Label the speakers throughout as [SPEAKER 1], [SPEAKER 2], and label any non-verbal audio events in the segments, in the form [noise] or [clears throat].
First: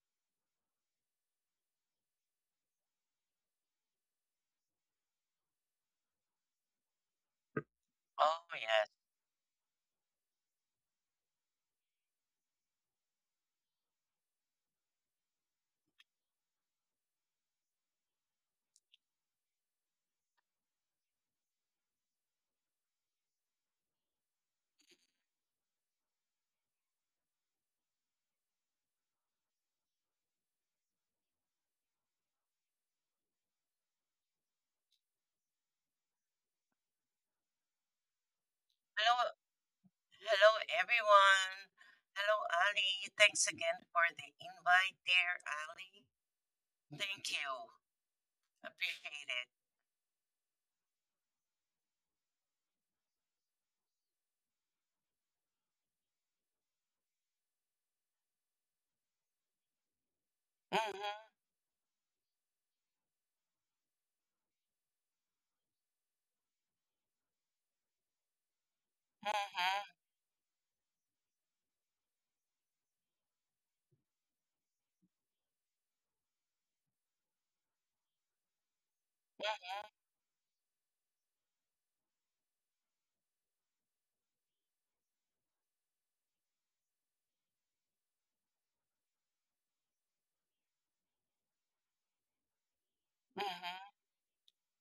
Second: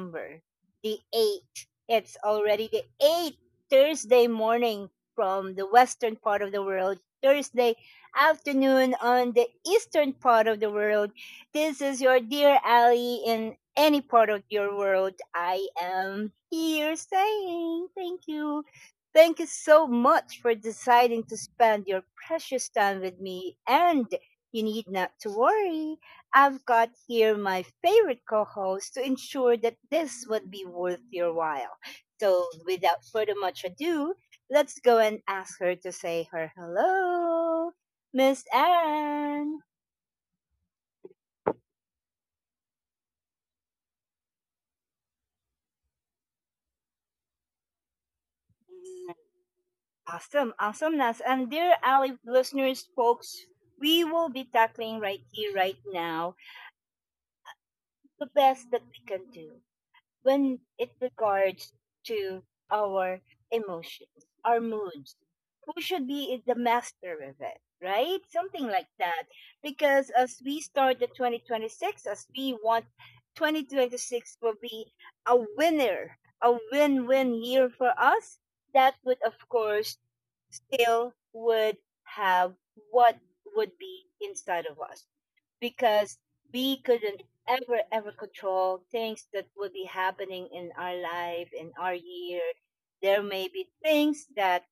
[SPEAKER 1] number, the eight. It's already the eighth Thursday morning from the western part of the world, Thursday
[SPEAKER 2] Oh, yes.
[SPEAKER 1] afternoon on the eastern part of the world. This is your dear Ali in any part of your world. I am here saying thank you. Thank you so much for deciding to spend your precious time with me, and you need not to worry. I've got here my favorite co host to ensure that this would be worth your while. So, without further much ado, let's go and ask her to say her hello. Miss
[SPEAKER 2] Hello,
[SPEAKER 1] Anne.
[SPEAKER 2] hello everyone. Hello, Ali. Thanks again for the invite there, Ali. Thank you. Appreciate it.
[SPEAKER 1] Awesome, awesome, Nas. And dear Ali listeners, folks, we will be tackling right here, right now, the best that we can do when it
[SPEAKER 2] Mm-hmm.
[SPEAKER 1] regards to our emotions, our moods. Who should be the master of it, right? Something like that.
[SPEAKER 2] Mm-hmm.
[SPEAKER 1] Because as we start the 2026, as we want 2026 will be a winner, a win-win year for us, that would of
[SPEAKER 2] Mm-hmm.
[SPEAKER 1] course still would have what would be inside of us, because we couldn't ever control things that would be happening in our life, in our year. There may be
[SPEAKER 2] Mm-hmm.
[SPEAKER 1] things that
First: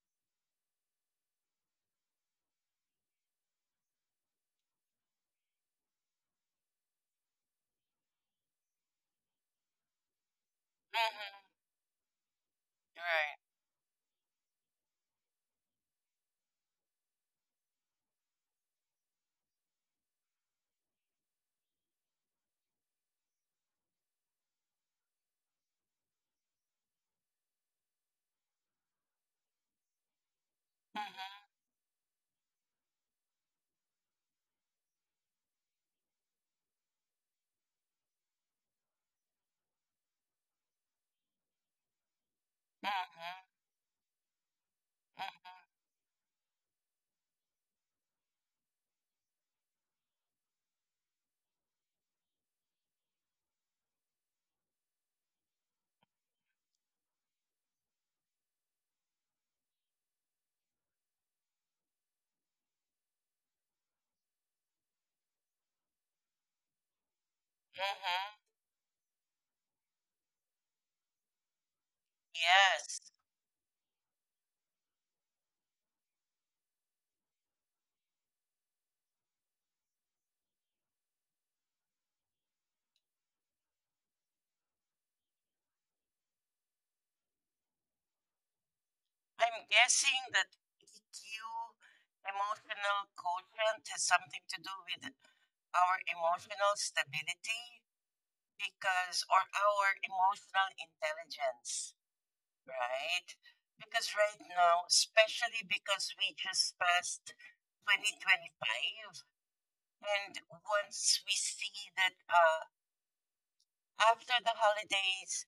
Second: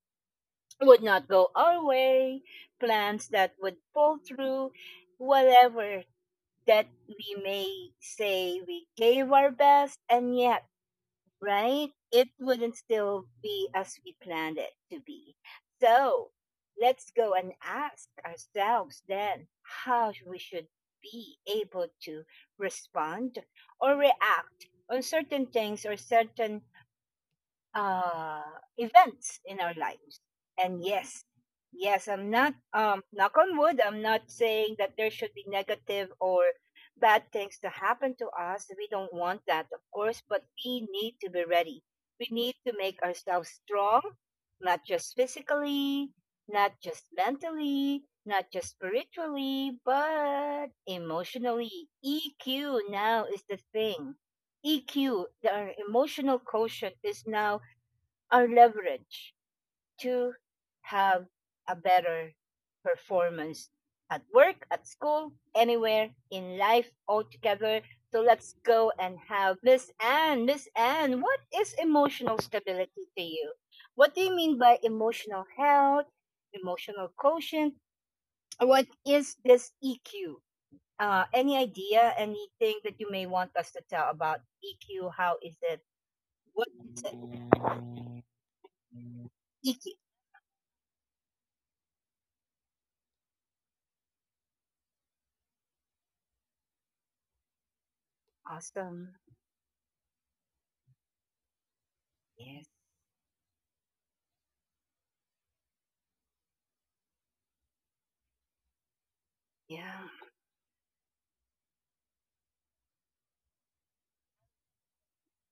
[SPEAKER 1] would not go our way, plans that would fall through, whatever, that we may say we gave our best and yet,
[SPEAKER 2] Mm-hmm.
[SPEAKER 1] right? It wouldn't still
[SPEAKER 2] Right.
[SPEAKER 1] be as we planned it to be. So let's go and ask ourselves then how we should be able to respond or react on certain things or certain uh, events in our lives. And yes,
[SPEAKER 2] Mm-hmm.
[SPEAKER 1] yes, I'm not knock on wood. I'm not saying that there should be negative or bad things to happen to us. We don't want that, of course, but we need to be ready. We need to make ourselves
[SPEAKER 2] Mm-hmm.
[SPEAKER 1] strong, not just
[SPEAKER 2] Mm-hmm.
[SPEAKER 1] physically, not just mentally, not just spiritually, but emotionally. EQ now is the thing. EQ, the emotional quotient, is now are leveraged to have a better performance at work, at school, anywhere in life altogether. So let's
[SPEAKER 2] Mm-hmm.
[SPEAKER 1] go and have Miss Anne. Miss Anne, what is emotional stability
[SPEAKER 2] Yes.
[SPEAKER 1] to you? What do you mean by emotional health, emotional quotient? What is this EQ? Any idea, anything that you may want us to tell about EQ? How is it? What is it?
[SPEAKER 2] I'm
[SPEAKER 1] EQ.
[SPEAKER 2] guessing that EQ, emotional quotient, has something to do with our emotional stability
[SPEAKER 1] Awesome.
[SPEAKER 2] because on our emotional intelligence,
[SPEAKER 1] Yes.
[SPEAKER 2] right? Because right now, especially because we just passed 2025,
[SPEAKER 1] Yeah.
[SPEAKER 2] and once we see that after the holidays,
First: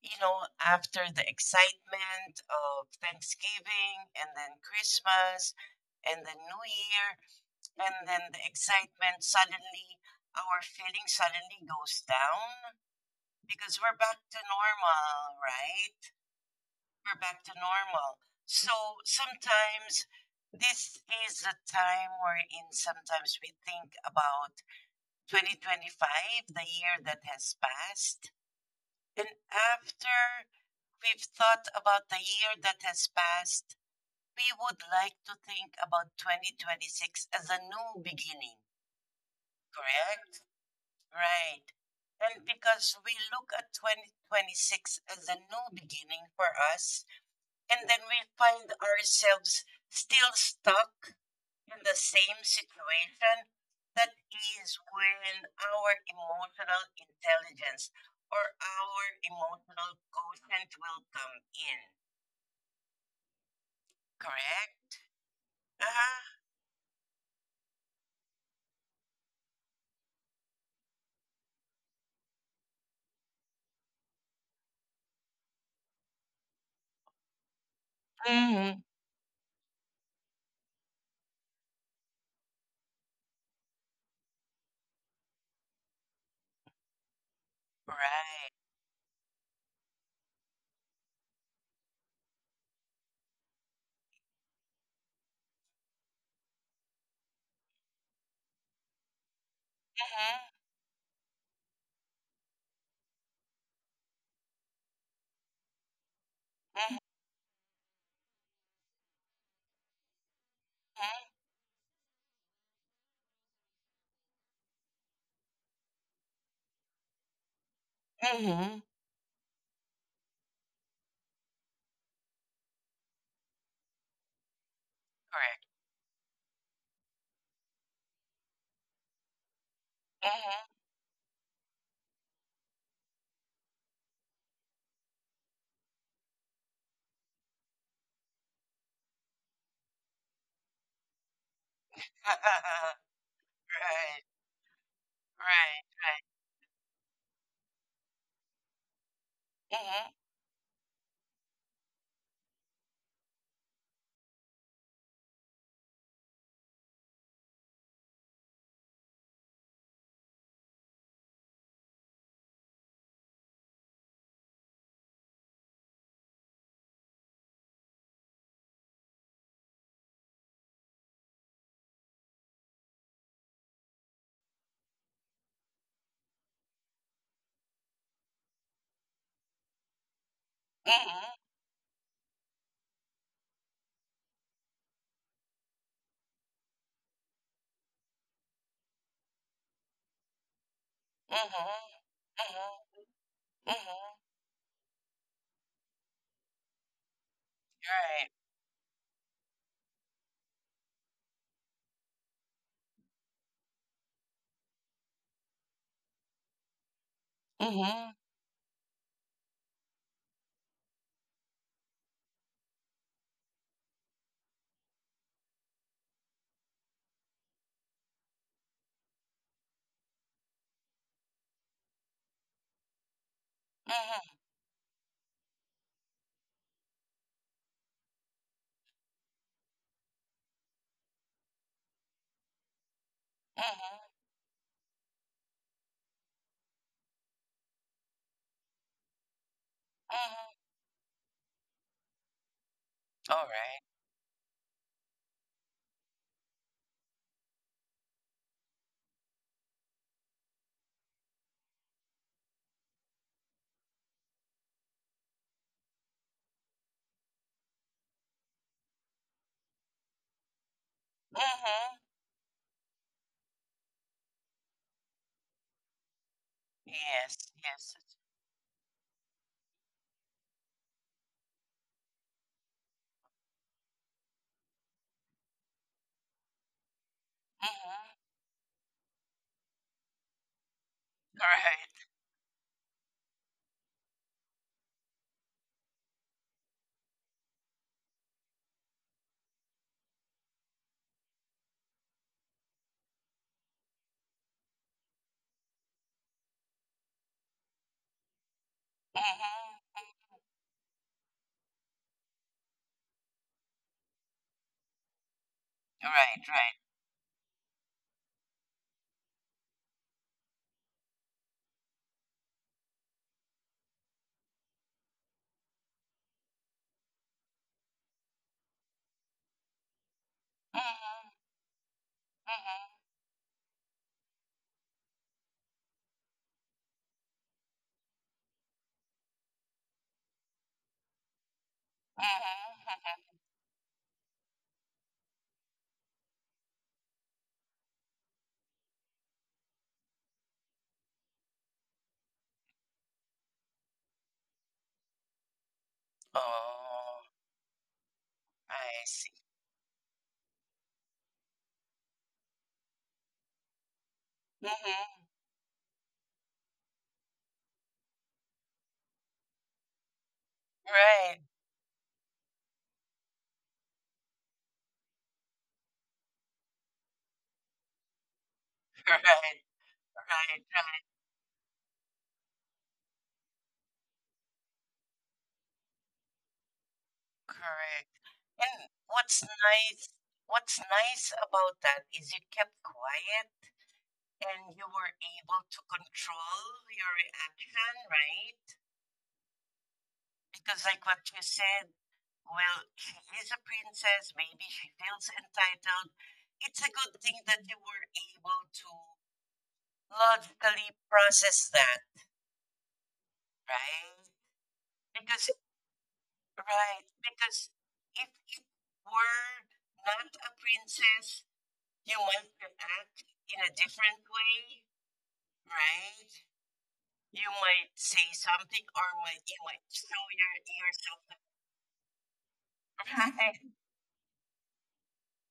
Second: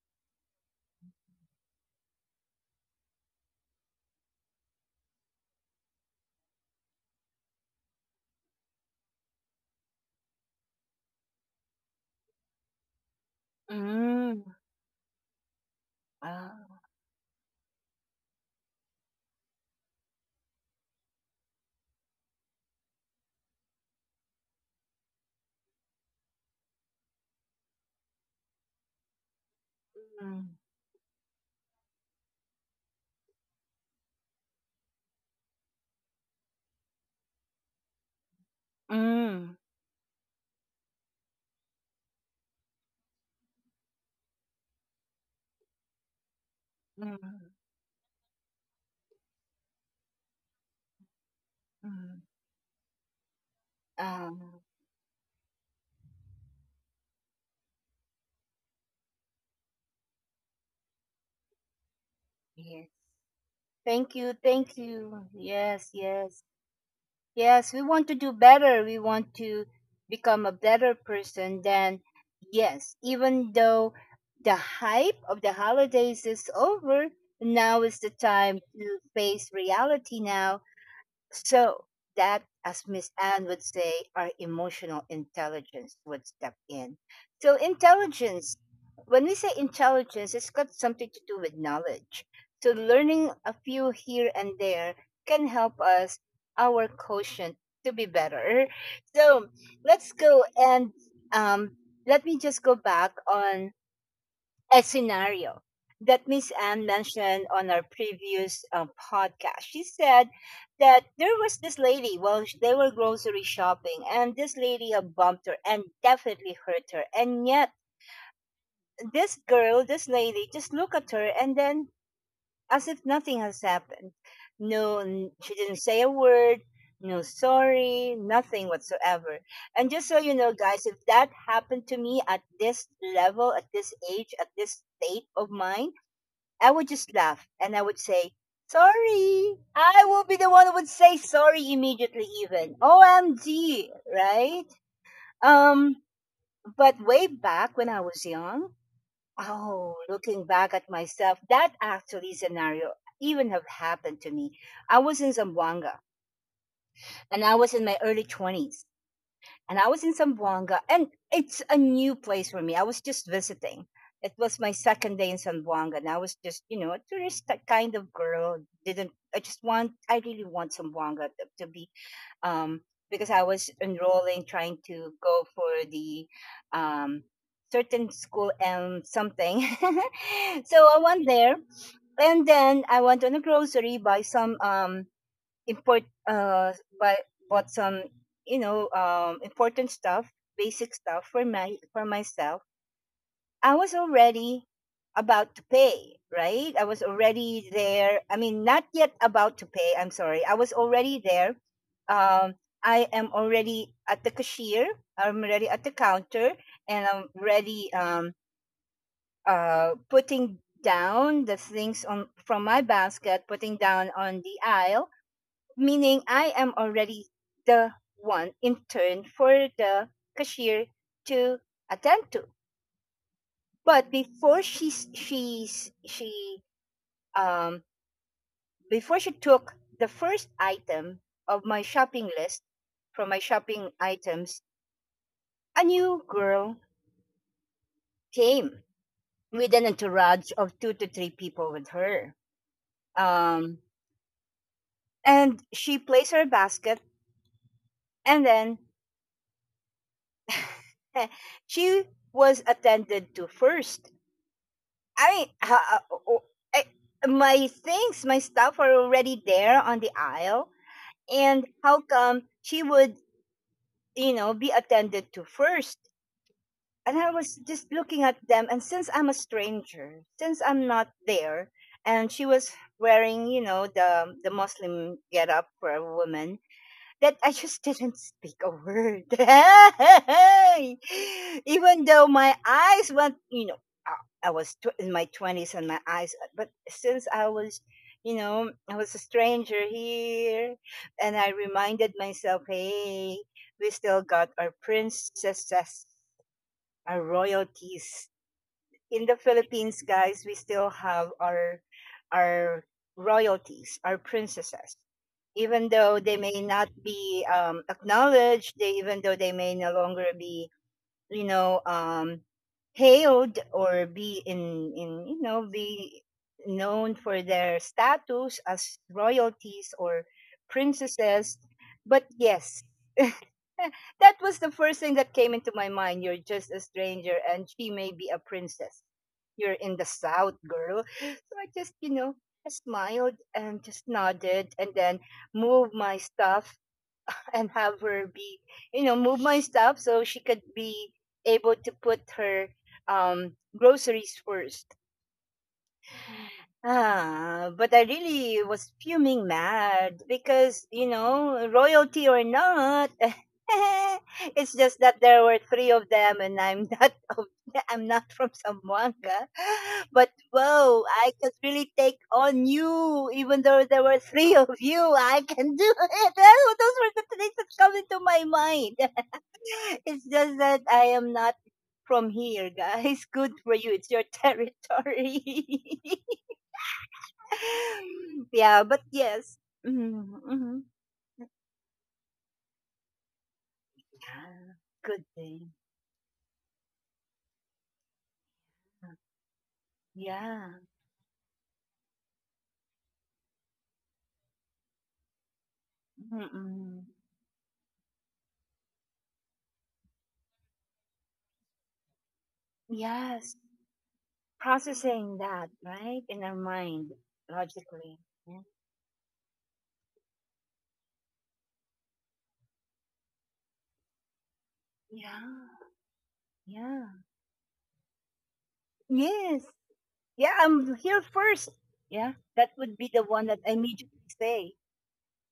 [SPEAKER 2] you know, after the excitement of Thanksgiving and then Christmas and the New Year, and then the excitement suddenly, our feeling suddenly goes down because we're back to
[SPEAKER 1] Mm.
[SPEAKER 2] normal, right?
[SPEAKER 1] Oh.
[SPEAKER 2] We're back to normal. So sometimes this is the time we're in. Sometimes we think about 2025, the year that has passed. And
[SPEAKER 1] Mm.
[SPEAKER 2] after we've thought about the year that has passed, we would like to think about 2026 as a new beginning,
[SPEAKER 1] Mm.
[SPEAKER 2] correct? Right. And because we look at 2026 as a new beginning for us,
[SPEAKER 1] Mm.
[SPEAKER 2] and then we find ourselves still stuck in the
[SPEAKER 1] Mm.
[SPEAKER 2] same situation, that
[SPEAKER 1] Um.
[SPEAKER 2] is when our emotional intelligence or our emotional quotient will come in.
[SPEAKER 1] Yes. Thank you. Thank
[SPEAKER 2] Correct?
[SPEAKER 1] you. Yes.
[SPEAKER 2] Uh-huh.
[SPEAKER 1] Yes. Yes. We want to do better. We want to become a better person. Than yes, even though the hype of the holidays is over, now is the time
[SPEAKER 2] Hmm.
[SPEAKER 1] to face reality. Now so that, as Miss Anne would say, our emotional intelligence would step in. So
[SPEAKER 2] Right.
[SPEAKER 1] intelligence, when we say intelligence, it's got something to do with knowledge. So learning a few here and there can help us, our quotient, to be better. So let's go
[SPEAKER 2] Mm-hmm.
[SPEAKER 1] and um, let me just go back on a scenario that Miss Anne
[SPEAKER 2] Mm-hmm.
[SPEAKER 1] mentioned on our previous podcast. She said that there was this lady while they were grocery shopping, and this lady had bumped her and definitely hurt her. And yet,
[SPEAKER 2] Mm-hmm.
[SPEAKER 1] this girl, this lady, just look at her and then as if nothing has happened. No, she
[SPEAKER 2] Correct.
[SPEAKER 1] didn't say a word. No sorry, nothing whatsoever. And just so you know,
[SPEAKER 2] Mm-hmm.
[SPEAKER 1] guys, if that happened to me at this level, at this age, at this state of mind, I would just laugh and I would say, sorry. I will be the one who would say sorry
[SPEAKER 2] [laughs]
[SPEAKER 1] immediately, even.
[SPEAKER 2] Right.
[SPEAKER 1] OMG, right?
[SPEAKER 2] Right,
[SPEAKER 1] Um,
[SPEAKER 2] right.
[SPEAKER 1] but way back when I was young, oh,
[SPEAKER 2] Mhm,
[SPEAKER 1] looking back at myself, that actually scenario even have happened to me. I was in Zamboanga, and I was in my early 20s, and I was in Zamboanga, and it's a new place for me. I was just visiting. It was my second day in Zamboanga, and I was just, you know, a tourist kind of girl. Didn't I just want? I really want Zamboanga to be, um, because I was enrolling, trying to go for the, um, certain school and something. [laughs] So I went there, and then I went on a grocery, buy some, import but bought some, important stuff, basic stuff
[SPEAKER 2] mhm,
[SPEAKER 1] for my for myself.
[SPEAKER 2] mhm,
[SPEAKER 1] I
[SPEAKER 2] mhm,
[SPEAKER 1] was
[SPEAKER 2] mhm.
[SPEAKER 1] already about to pay, right? I was already there.
[SPEAKER 2] Right.
[SPEAKER 1] I mean, not yet about to pay. I'm sorry, I was already there. um I am already at the cashier. I'm already at the counter, and I'm ready,
[SPEAKER 2] Mhm,
[SPEAKER 1] putting down the things on from my basket, putting down on the aisle, meaning I am already the one in turn for the cashier to attend to. But
[SPEAKER 2] mhm,
[SPEAKER 1] um before she took the first item of my shopping list, from my shopping
[SPEAKER 2] mhm,
[SPEAKER 1] items, a new girl came with an entourage
[SPEAKER 2] mhm.
[SPEAKER 1] of two to three people with her.
[SPEAKER 2] All
[SPEAKER 1] Um
[SPEAKER 2] right.
[SPEAKER 1] and she placed her basket, and then [laughs] she was attended to first. I mean, my things, my stuff are already there on the aisle. And
[SPEAKER 2] Mhm.
[SPEAKER 1] how come she would, be attended to first? And I
[SPEAKER 2] Yes,
[SPEAKER 1] was just
[SPEAKER 2] yes.
[SPEAKER 1] looking at them. And since I'm a stranger, since I'm not there, and she was wearing, the Muslim get up for a woman, that I just
[SPEAKER 2] Mhm.
[SPEAKER 1] didn't speak a word. [laughs] Even
[SPEAKER 2] Right.
[SPEAKER 1] though my eyes went, I was in my 20s, and my eyes, but since I was, a stranger here, and I reminded myself, hey, we still got our princesses, our royalties
[SPEAKER 2] Mhm.
[SPEAKER 1] in the Philippines,
[SPEAKER 2] Mhm.
[SPEAKER 1] guys, we still have our our royalties, our princesses. Even though they
[SPEAKER 2] Right,
[SPEAKER 1] may
[SPEAKER 2] right.
[SPEAKER 1] not be acknowledged, they even though they may no longer be, you know, um, hailed, or be in you know be known for their status as royalties or
[SPEAKER 2] Mhm,
[SPEAKER 1] princesses, but
[SPEAKER 2] mhm,
[SPEAKER 1] yes, [laughs] that was the first thing that came into my mind. You're just a stranger, and she may be a princess. You're in the south, girl. [gasps] So I just,
[SPEAKER 2] mhm,
[SPEAKER 1] I smiled
[SPEAKER 2] mhm.
[SPEAKER 1] and just nodded, and then moved my stuff, [laughs] and have her be, move my stuff so she could be able to put her groceries first.
[SPEAKER 2] Oh,
[SPEAKER 1] Ah, but I really was
[SPEAKER 2] I see.
[SPEAKER 1] fuming mad because, royalty or not, [laughs] it's just that
[SPEAKER 2] Mhm.
[SPEAKER 1] there were three of them and I'm not [laughs] of, I'm not from Zamboanga. But whoa, I
[SPEAKER 2] Right,
[SPEAKER 1] could really take on you even though there were three of you. I can do it. [laughs] Those were the things that come into my mind.
[SPEAKER 2] [laughs] right,
[SPEAKER 1] [laughs]
[SPEAKER 2] right,
[SPEAKER 1] It's just that
[SPEAKER 2] right.
[SPEAKER 1] I am not from here, guys. [laughs] Good for you. It's your territory. [laughs]
[SPEAKER 2] Correct.
[SPEAKER 1] [laughs] Yeah,
[SPEAKER 2] And
[SPEAKER 1] but yes. Mm-hmm, mm-hmm.
[SPEAKER 2] what's nice about that is you kept quiet and you were
[SPEAKER 1] Good
[SPEAKER 2] able
[SPEAKER 1] thing.
[SPEAKER 2] to control your reaction, right?
[SPEAKER 1] Yeah.
[SPEAKER 2] Because like what you said, well, she is a princess, maybe she feels entitled. It's a
[SPEAKER 1] Mm-mm.
[SPEAKER 2] good thing that you were able to logically process that,
[SPEAKER 1] Yes.
[SPEAKER 2] right?
[SPEAKER 1] Processing
[SPEAKER 2] Because,
[SPEAKER 1] that, right? In our
[SPEAKER 2] right,
[SPEAKER 1] mind,
[SPEAKER 2] because
[SPEAKER 1] logically.
[SPEAKER 2] if
[SPEAKER 1] Yeah.
[SPEAKER 2] it were not a princess, you might to act in a different way,
[SPEAKER 1] Yeah.
[SPEAKER 2] right?
[SPEAKER 1] Yeah.
[SPEAKER 2] You might say something, or might you
[SPEAKER 1] Yes.
[SPEAKER 2] might show
[SPEAKER 1] Yeah,
[SPEAKER 2] your
[SPEAKER 1] I'm here
[SPEAKER 2] yourself. [laughs]
[SPEAKER 1] first. Yeah. That would be the one
[SPEAKER 2] Right.
[SPEAKER 1] that I immediately say,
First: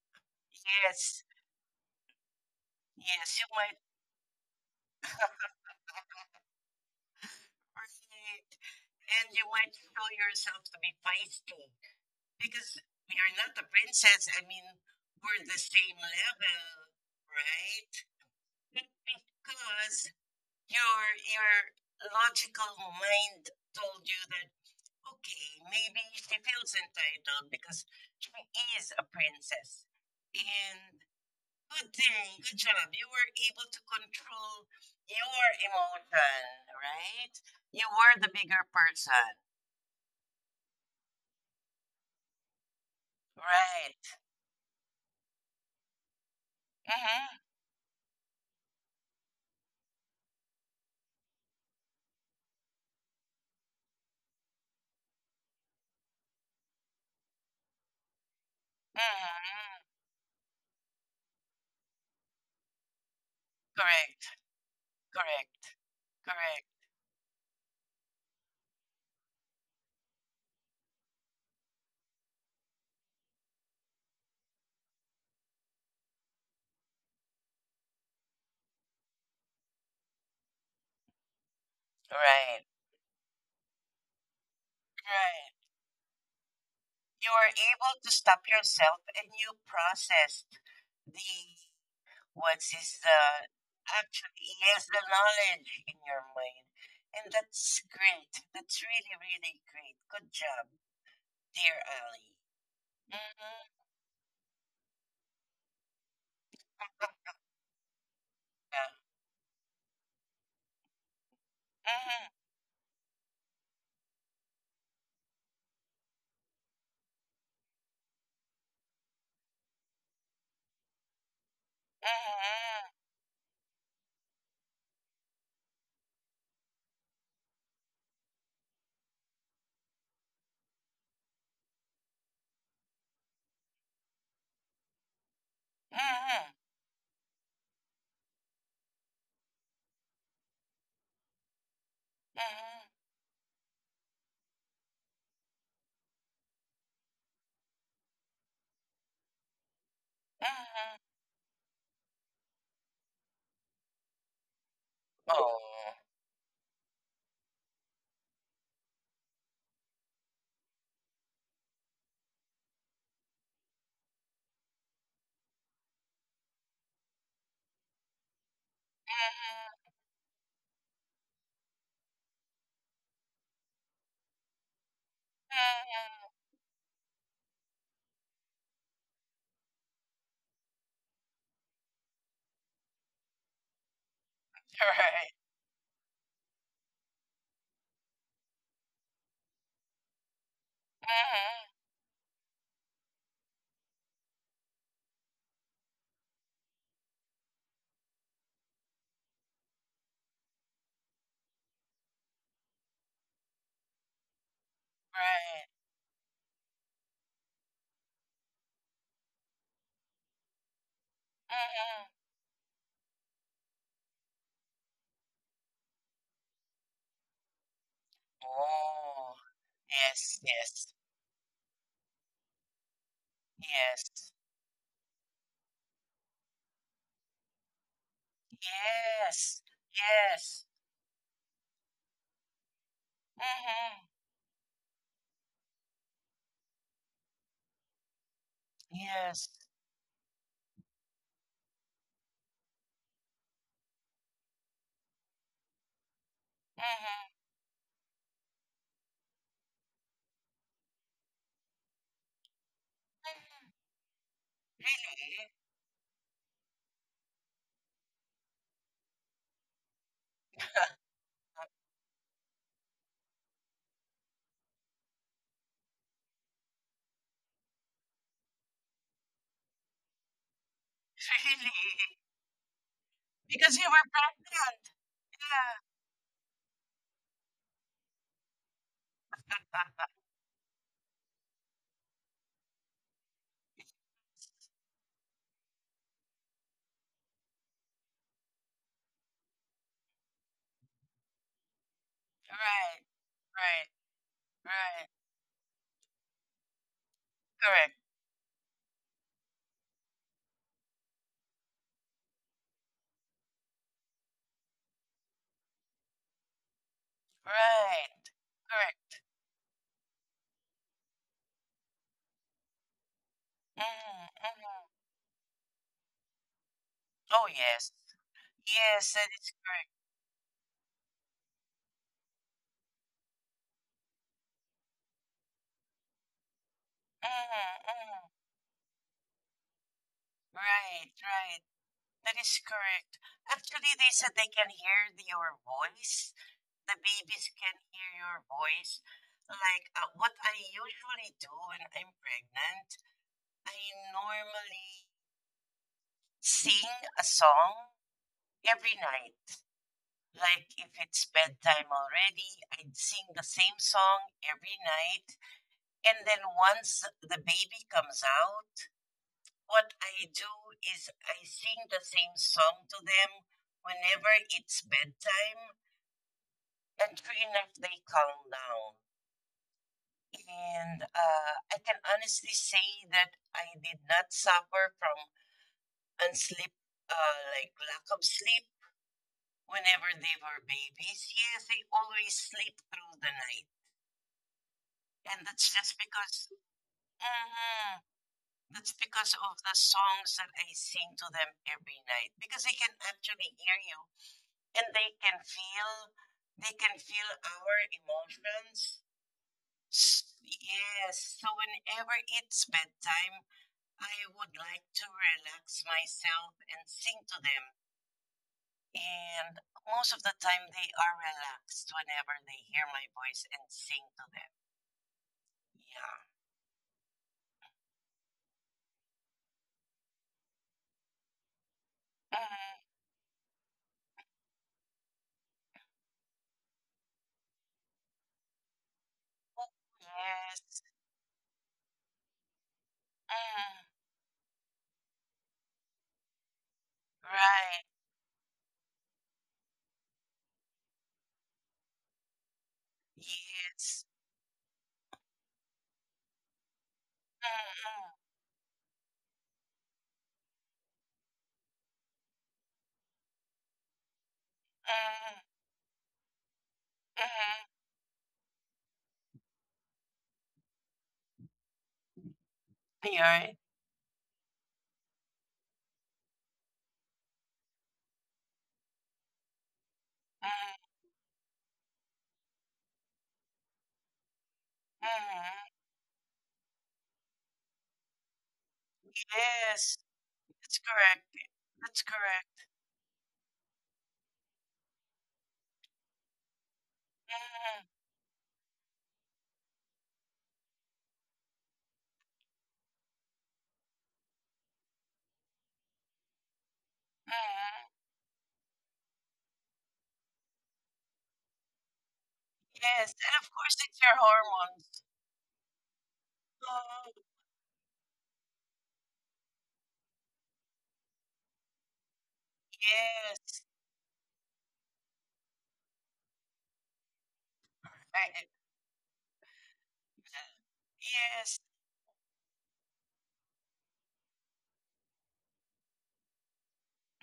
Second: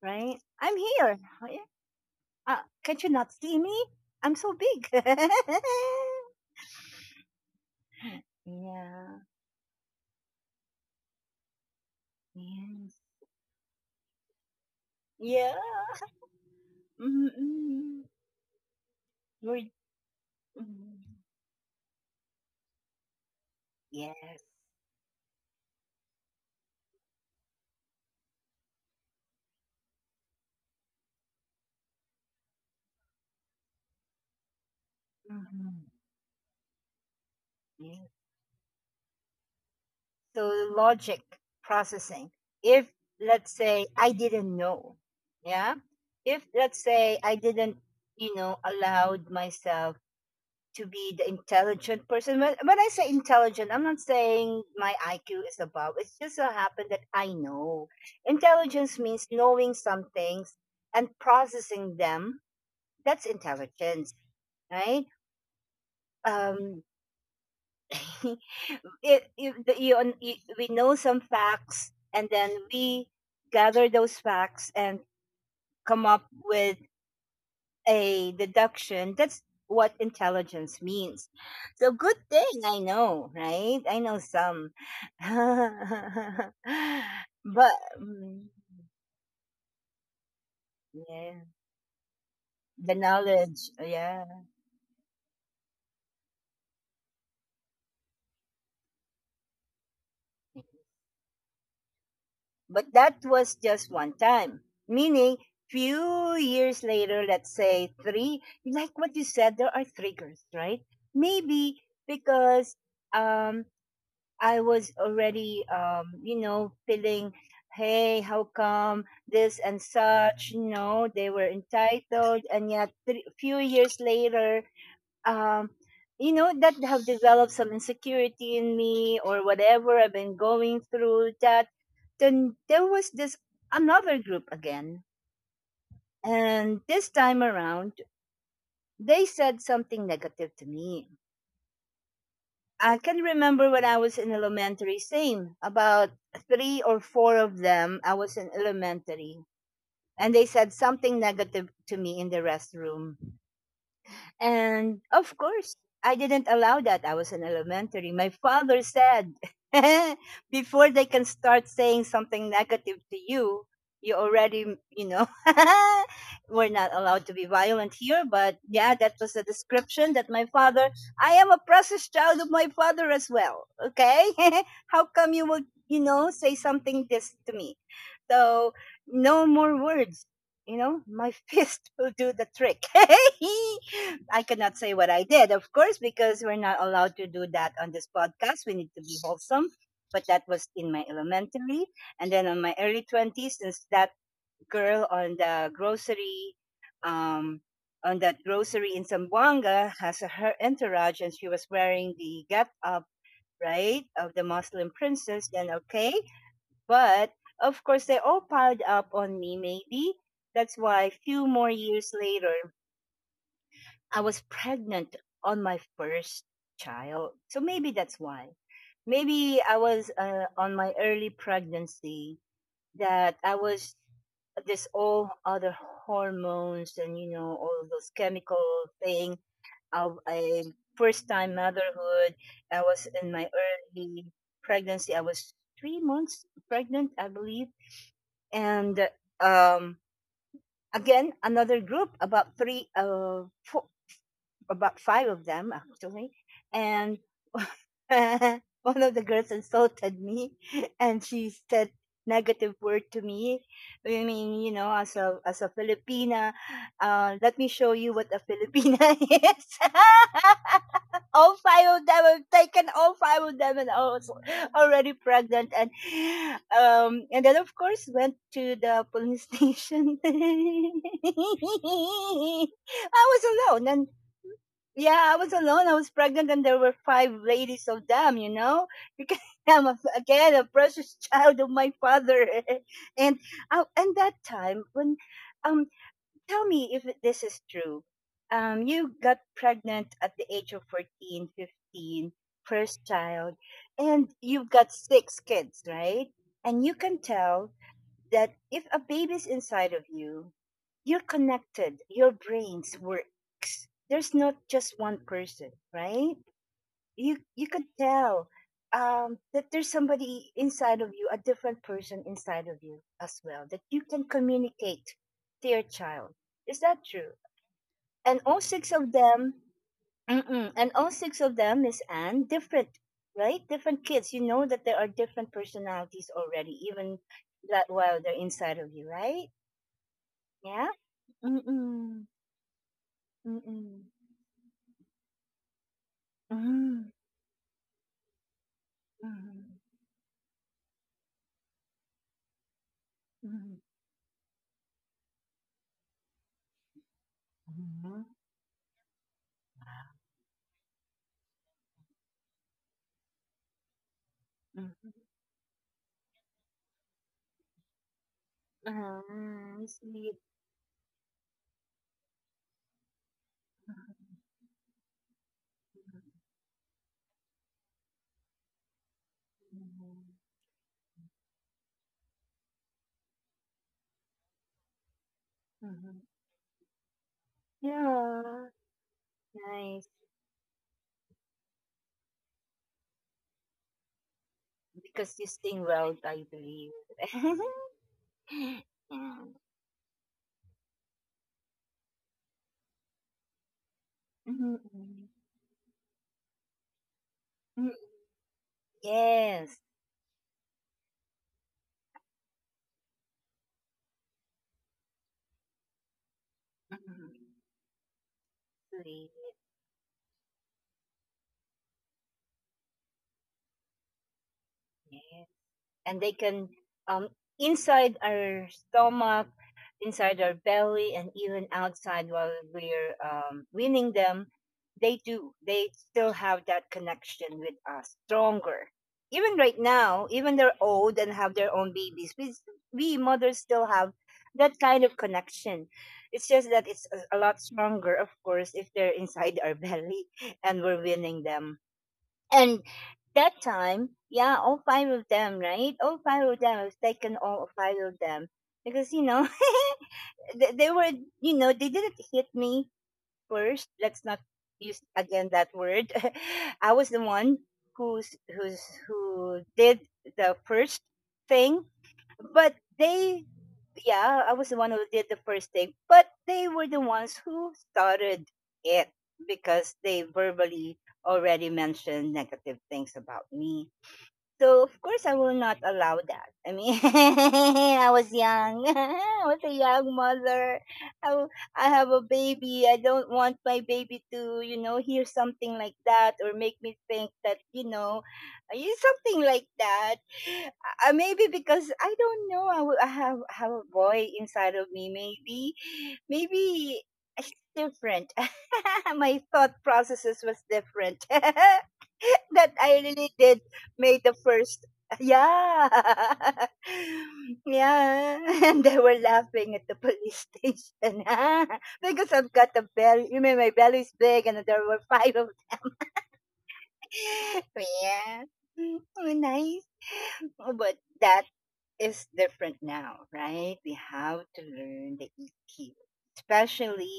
[SPEAKER 1] right? I'm here.
[SPEAKER 2] Yes.
[SPEAKER 1] Yeah. Can't you not
[SPEAKER 2] Yes. You
[SPEAKER 1] see
[SPEAKER 2] might.
[SPEAKER 1] me? I'm so big. [laughs]
[SPEAKER 2] [laughs] Right.
[SPEAKER 1] Yeah.
[SPEAKER 2] And you might show yourself to be feisty because
[SPEAKER 1] Yes.
[SPEAKER 2] we are not the princess. I mean, we're
[SPEAKER 1] Yeah.
[SPEAKER 2] the same level, right?
[SPEAKER 1] Mm-mm.
[SPEAKER 2] It's
[SPEAKER 1] We're,
[SPEAKER 2] because your
[SPEAKER 1] mm,
[SPEAKER 2] your logical mind told you
[SPEAKER 1] yes.
[SPEAKER 2] that okay, maybe she feels entitled because she is a princess. And good thing, good job. You were able to control your
[SPEAKER 1] Hmm.
[SPEAKER 2] emotion, right? You
[SPEAKER 1] Yes.
[SPEAKER 2] were the bigger person,
[SPEAKER 1] So the logic, processing. If let's say
[SPEAKER 2] right?
[SPEAKER 1] I didn't know, yeah. If let's say I
[SPEAKER 2] Mm-hmm.
[SPEAKER 1] didn't, allowed myself to be the intelligent person. When I say intelligent, I'm not saying my IQ is above. It's just so happened that I know. Intelligence means knowing
[SPEAKER 2] Mm-hmm.
[SPEAKER 1] some things and processing them. That's intelligence,
[SPEAKER 2] Correct.
[SPEAKER 1] right?
[SPEAKER 2] Correct. Correct.
[SPEAKER 1] um [laughs] it, you, we know some facts and then we gather those facts and come up with a deduction. That's what intelligence means. So good thing
[SPEAKER 2] Right.
[SPEAKER 1] I know, right? I know some, [laughs]
[SPEAKER 2] Right. You were
[SPEAKER 1] but
[SPEAKER 2] able to
[SPEAKER 1] mm,
[SPEAKER 2] stop yourself and you processed
[SPEAKER 1] yeah,
[SPEAKER 2] the What
[SPEAKER 1] the
[SPEAKER 2] is the
[SPEAKER 1] knowledge, yeah.
[SPEAKER 2] actually yes, the knowledge in your mind, and that's great. That's really really great. Good job, dear Ali.
[SPEAKER 1] But that was
[SPEAKER 2] Mm-hmm.
[SPEAKER 1] just one time, meaning few years later, let's say three,
[SPEAKER 2] Yeah.
[SPEAKER 1] like what you said, there are triggers, right? Maybe
[SPEAKER 2] Mm-hmm.
[SPEAKER 1] because, um, I was already, feeling, hey, how come this and such, they were entitled. And
[SPEAKER 2] Mm-hmm.
[SPEAKER 1] yet, three, few years later, um, that have developed some insecurity in me, or whatever I've been going through, da then there was this another group again,
[SPEAKER 2] Mm-hmm.
[SPEAKER 1] and this time around, they said something negative to me. I
[SPEAKER 2] Mm-hmm.
[SPEAKER 1] can remember when I was in elementary, same, about three or four of them. I was in elementary, and they said
[SPEAKER 2] Mm-hmm.
[SPEAKER 1] something negative to me in the restroom. And of course,
[SPEAKER 2] Oh.
[SPEAKER 1] I didn't allow that. I was in elementary. My father said, [laughs] before they can start saying something negative to you, you already, [laughs] we're not allowed to be violent here. But yeah, that was the
[SPEAKER 2] Mm-hmm.
[SPEAKER 1] description that my father, I am a precious child of my father as well. Okay. [laughs] How come you would
[SPEAKER 2] Mm-hmm.
[SPEAKER 1] say something this to me? So no more words. You know, my [laughs] fist will do the trick. [laughs] I cannot say what I
[SPEAKER 2] Right.
[SPEAKER 1] did, of course, because we're not allowed to do that on this podcast. We need to be wholesome. But that was in my
[SPEAKER 2] Mm-hmm.
[SPEAKER 1] elementary. And then on my early 20s, since that girl on the grocery, um, on that grocery in Zamboanga has a, her entourage and she was wearing the get up, right, of the Muslim princess,
[SPEAKER 2] Right.
[SPEAKER 1] then okay. But of course, they all piled up on me, maybe. That's why a few more years
[SPEAKER 2] Mm-hmm.
[SPEAKER 1] later, I was pregnant on my first child. So maybe that's why.
[SPEAKER 2] Oh.
[SPEAKER 1] Maybe I was
[SPEAKER 2] Yes.
[SPEAKER 1] on
[SPEAKER 2] Yes.
[SPEAKER 1] my early pregnancy that I was
[SPEAKER 2] Yes.
[SPEAKER 1] this all other hormones and you know all of those chemical thing
[SPEAKER 2] Yes.
[SPEAKER 1] of a
[SPEAKER 2] Yes.
[SPEAKER 1] first time motherhood. I was in my
[SPEAKER 2] Mm-hmm.
[SPEAKER 1] early pregnancy. I was 3 months pregnant, I believe, and
[SPEAKER 2] Yes.
[SPEAKER 1] um, again another group about three four, about five of them actually, and
[SPEAKER 2] Mhm.
[SPEAKER 1] [laughs] one of the girls insulted me, and she said negative word to me. I mean, you know, as a
[SPEAKER 2] Really?
[SPEAKER 1] as a Filipina, let me show you what a Filipina [laughs] is. [laughs]
[SPEAKER 2] [laughs]
[SPEAKER 1] All five of them, I've taken all five of them, and I was already pregnant. And then of course went to the police station. [laughs]
[SPEAKER 2] Really?
[SPEAKER 1] I
[SPEAKER 2] Because
[SPEAKER 1] was
[SPEAKER 2] you
[SPEAKER 1] alone, and
[SPEAKER 2] were pregnant.
[SPEAKER 1] yeah, I was
[SPEAKER 2] Yeah.
[SPEAKER 1] alone. I was pregnant, and there were five ladies of them. You know, because [laughs] I'm a,
[SPEAKER 2] [laughs]
[SPEAKER 1] again a precious child of my father, [laughs] and and that time when, um, tell me if this is true. You got pregnant at the age of 14, 15,
[SPEAKER 2] Right.
[SPEAKER 1] first child,
[SPEAKER 2] Right.
[SPEAKER 1] and you've got
[SPEAKER 2] Right.
[SPEAKER 1] six kids, right? And you can tell
[SPEAKER 2] Correct.
[SPEAKER 1] that if a baby's inside of you, you're connected. Your brains works. There's not just one person, right? You could
[SPEAKER 2] Right.
[SPEAKER 1] tell
[SPEAKER 2] Correct.
[SPEAKER 1] that there's somebody inside of you, a different person inside of you as well, that you can
[SPEAKER 2] Mm-hmm. Mm-hmm.
[SPEAKER 1] communicate to your child. Is that true?
[SPEAKER 2] Oh, yes.
[SPEAKER 1] And all six
[SPEAKER 2] Yes,
[SPEAKER 1] of
[SPEAKER 2] that is
[SPEAKER 1] them,
[SPEAKER 2] correct.
[SPEAKER 1] mm-mm, and all six of them, Miss Anne, different, right? Different kids. You know that there are different personalities already, even
[SPEAKER 2] Mm-hmm.
[SPEAKER 1] that while
[SPEAKER 2] Mm-hmm.
[SPEAKER 1] they're inside of you, right? Yeah?
[SPEAKER 2] Right. Right.
[SPEAKER 1] Mm-mm.
[SPEAKER 2] That is correct. Actually,
[SPEAKER 1] Mm-mm.
[SPEAKER 2] they said they can hear your voice. The
[SPEAKER 1] Mm.
[SPEAKER 2] babies can hear your voice.
[SPEAKER 1] Mhm.
[SPEAKER 2] Like what I usually do when I'm pregnant, I
[SPEAKER 1] Mhm.
[SPEAKER 2] normally sing a song every night. Like if it's bedtime already, I'd sing the same song every
[SPEAKER 1] Mhm. Mhm.
[SPEAKER 2] night. And then once the baby comes out,
[SPEAKER 1] Ah, I
[SPEAKER 2] what I
[SPEAKER 1] see.
[SPEAKER 2] do is I sing the same song to them whenever it's bedtime.
[SPEAKER 1] Mhm.
[SPEAKER 2] And sure enough, they calm down. And I can honestly say that I did not suffer from
[SPEAKER 1] Mhm.
[SPEAKER 2] unsleep, like lack of sleep.
[SPEAKER 1] Yeah. Nice.
[SPEAKER 2] Whenever they were babies, yes, they always sleep through the night.
[SPEAKER 1] Because
[SPEAKER 2] And
[SPEAKER 1] you
[SPEAKER 2] that's
[SPEAKER 1] sing
[SPEAKER 2] just
[SPEAKER 1] well, I
[SPEAKER 2] because,
[SPEAKER 1] believe. [laughs]
[SPEAKER 2] mhm, that's because
[SPEAKER 1] Yeah.
[SPEAKER 2] of the songs that I sing to them every night. Because they can actually hear you
[SPEAKER 1] Mm-hmm.
[SPEAKER 2] and
[SPEAKER 1] Mm-mm.
[SPEAKER 2] they can feel our
[SPEAKER 1] Mm,
[SPEAKER 2] emotions.
[SPEAKER 1] yes.
[SPEAKER 2] S- Yes. So whenever it's bedtime, I would like to relax myself and sing to
[SPEAKER 1] Mhm.
[SPEAKER 2] them.
[SPEAKER 1] Sweet.
[SPEAKER 2] And most of the time, they are relaxed whenever they hear my voice and sing to them.
[SPEAKER 1] Yeah.
[SPEAKER 2] Yeah.
[SPEAKER 1] And they can um, inside our stomach inside our belly and even outside
[SPEAKER 2] Mm.
[SPEAKER 1] while we're winning them they still have that connection with us stronger even
[SPEAKER 2] Oh,
[SPEAKER 1] right now even they're
[SPEAKER 2] yes.
[SPEAKER 1] old and have their own babies we mothers still
[SPEAKER 2] Mm.
[SPEAKER 1] have that kind of connection, it's just that it's a lot
[SPEAKER 2] Right.
[SPEAKER 1] stronger of course if they're inside our [laughs] belly and we're winning them and that
[SPEAKER 2] Yes.
[SPEAKER 1] time, yeah, all five of them, right? All five of them. I've taken all five
[SPEAKER 2] Mm-mm.
[SPEAKER 1] of them because you know [laughs] they were, you know, they didn't hit me first. Let's not use
[SPEAKER 2] Mm.
[SPEAKER 1] again that word. [laughs] I was the
[SPEAKER 2] Mm-hmm.
[SPEAKER 1] one who's who's who did the first thing, but they
[SPEAKER 2] Right.
[SPEAKER 1] yeah, I was the one who did the first thing, but they were the ones who started it because they
[SPEAKER 2] Mm.
[SPEAKER 1] verbally already mentioned negative things about me. So of course I will not
[SPEAKER 2] Mm.
[SPEAKER 1] allow that. I mean, [laughs] I was young. [laughs] I was a
[SPEAKER 2] Yes.
[SPEAKER 1] young
[SPEAKER 2] That's
[SPEAKER 1] mother.
[SPEAKER 2] correct.
[SPEAKER 1] I, I
[SPEAKER 2] That's
[SPEAKER 1] have a
[SPEAKER 2] correct.
[SPEAKER 1] baby. I don't want my baby to, you know, hear something like that or make me think that,
[SPEAKER 2] Mm.
[SPEAKER 1] you know, I use something like that. Maybe because I don't know. I, I have a boy inside of me. Maybe, maybe it's
[SPEAKER 2] Mm.
[SPEAKER 1] different. [laughs] My thought processes was different. [laughs] That I
[SPEAKER 2] Yes.
[SPEAKER 1] really
[SPEAKER 2] And of
[SPEAKER 1] did
[SPEAKER 2] course, it's your
[SPEAKER 1] May the first.
[SPEAKER 2] hormones.
[SPEAKER 1] Yeah. [laughs]
[SPEAKER 2] Oh,
[SPEAKER 1] Yeah. [laughs] And they were laughing at the police station [laughs] because I've got a belly. You
[SPEAKER 2] yes.
[SPEAKER 1] mean my belly's big and there were five of them. [laughs]
[SPEAKER 2] Right.
[SPEAKER 1] Yeah. Mm, oh, nice. Oh, but that
[SPEAKER 2] Yes.
[SPEAKER 1] is different now, right? We have to learn the EQ,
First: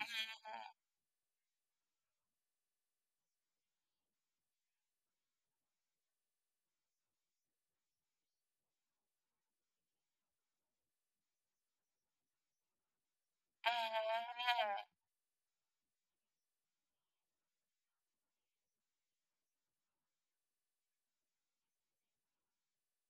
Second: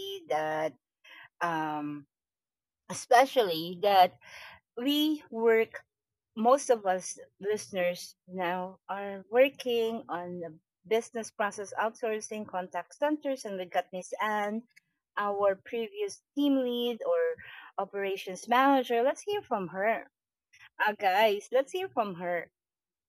[SPEAKER 2] Mm.
[SPEAKER 1] that um especially that we work, most of us listeners now are working on the business process outsourcing contact centers, and we
[SPEAKER 2] Mm.
[SPEAKER 1] got Miss Anne, our previous team lead or operations manager. Let's hear from her, guys, let's hear from her.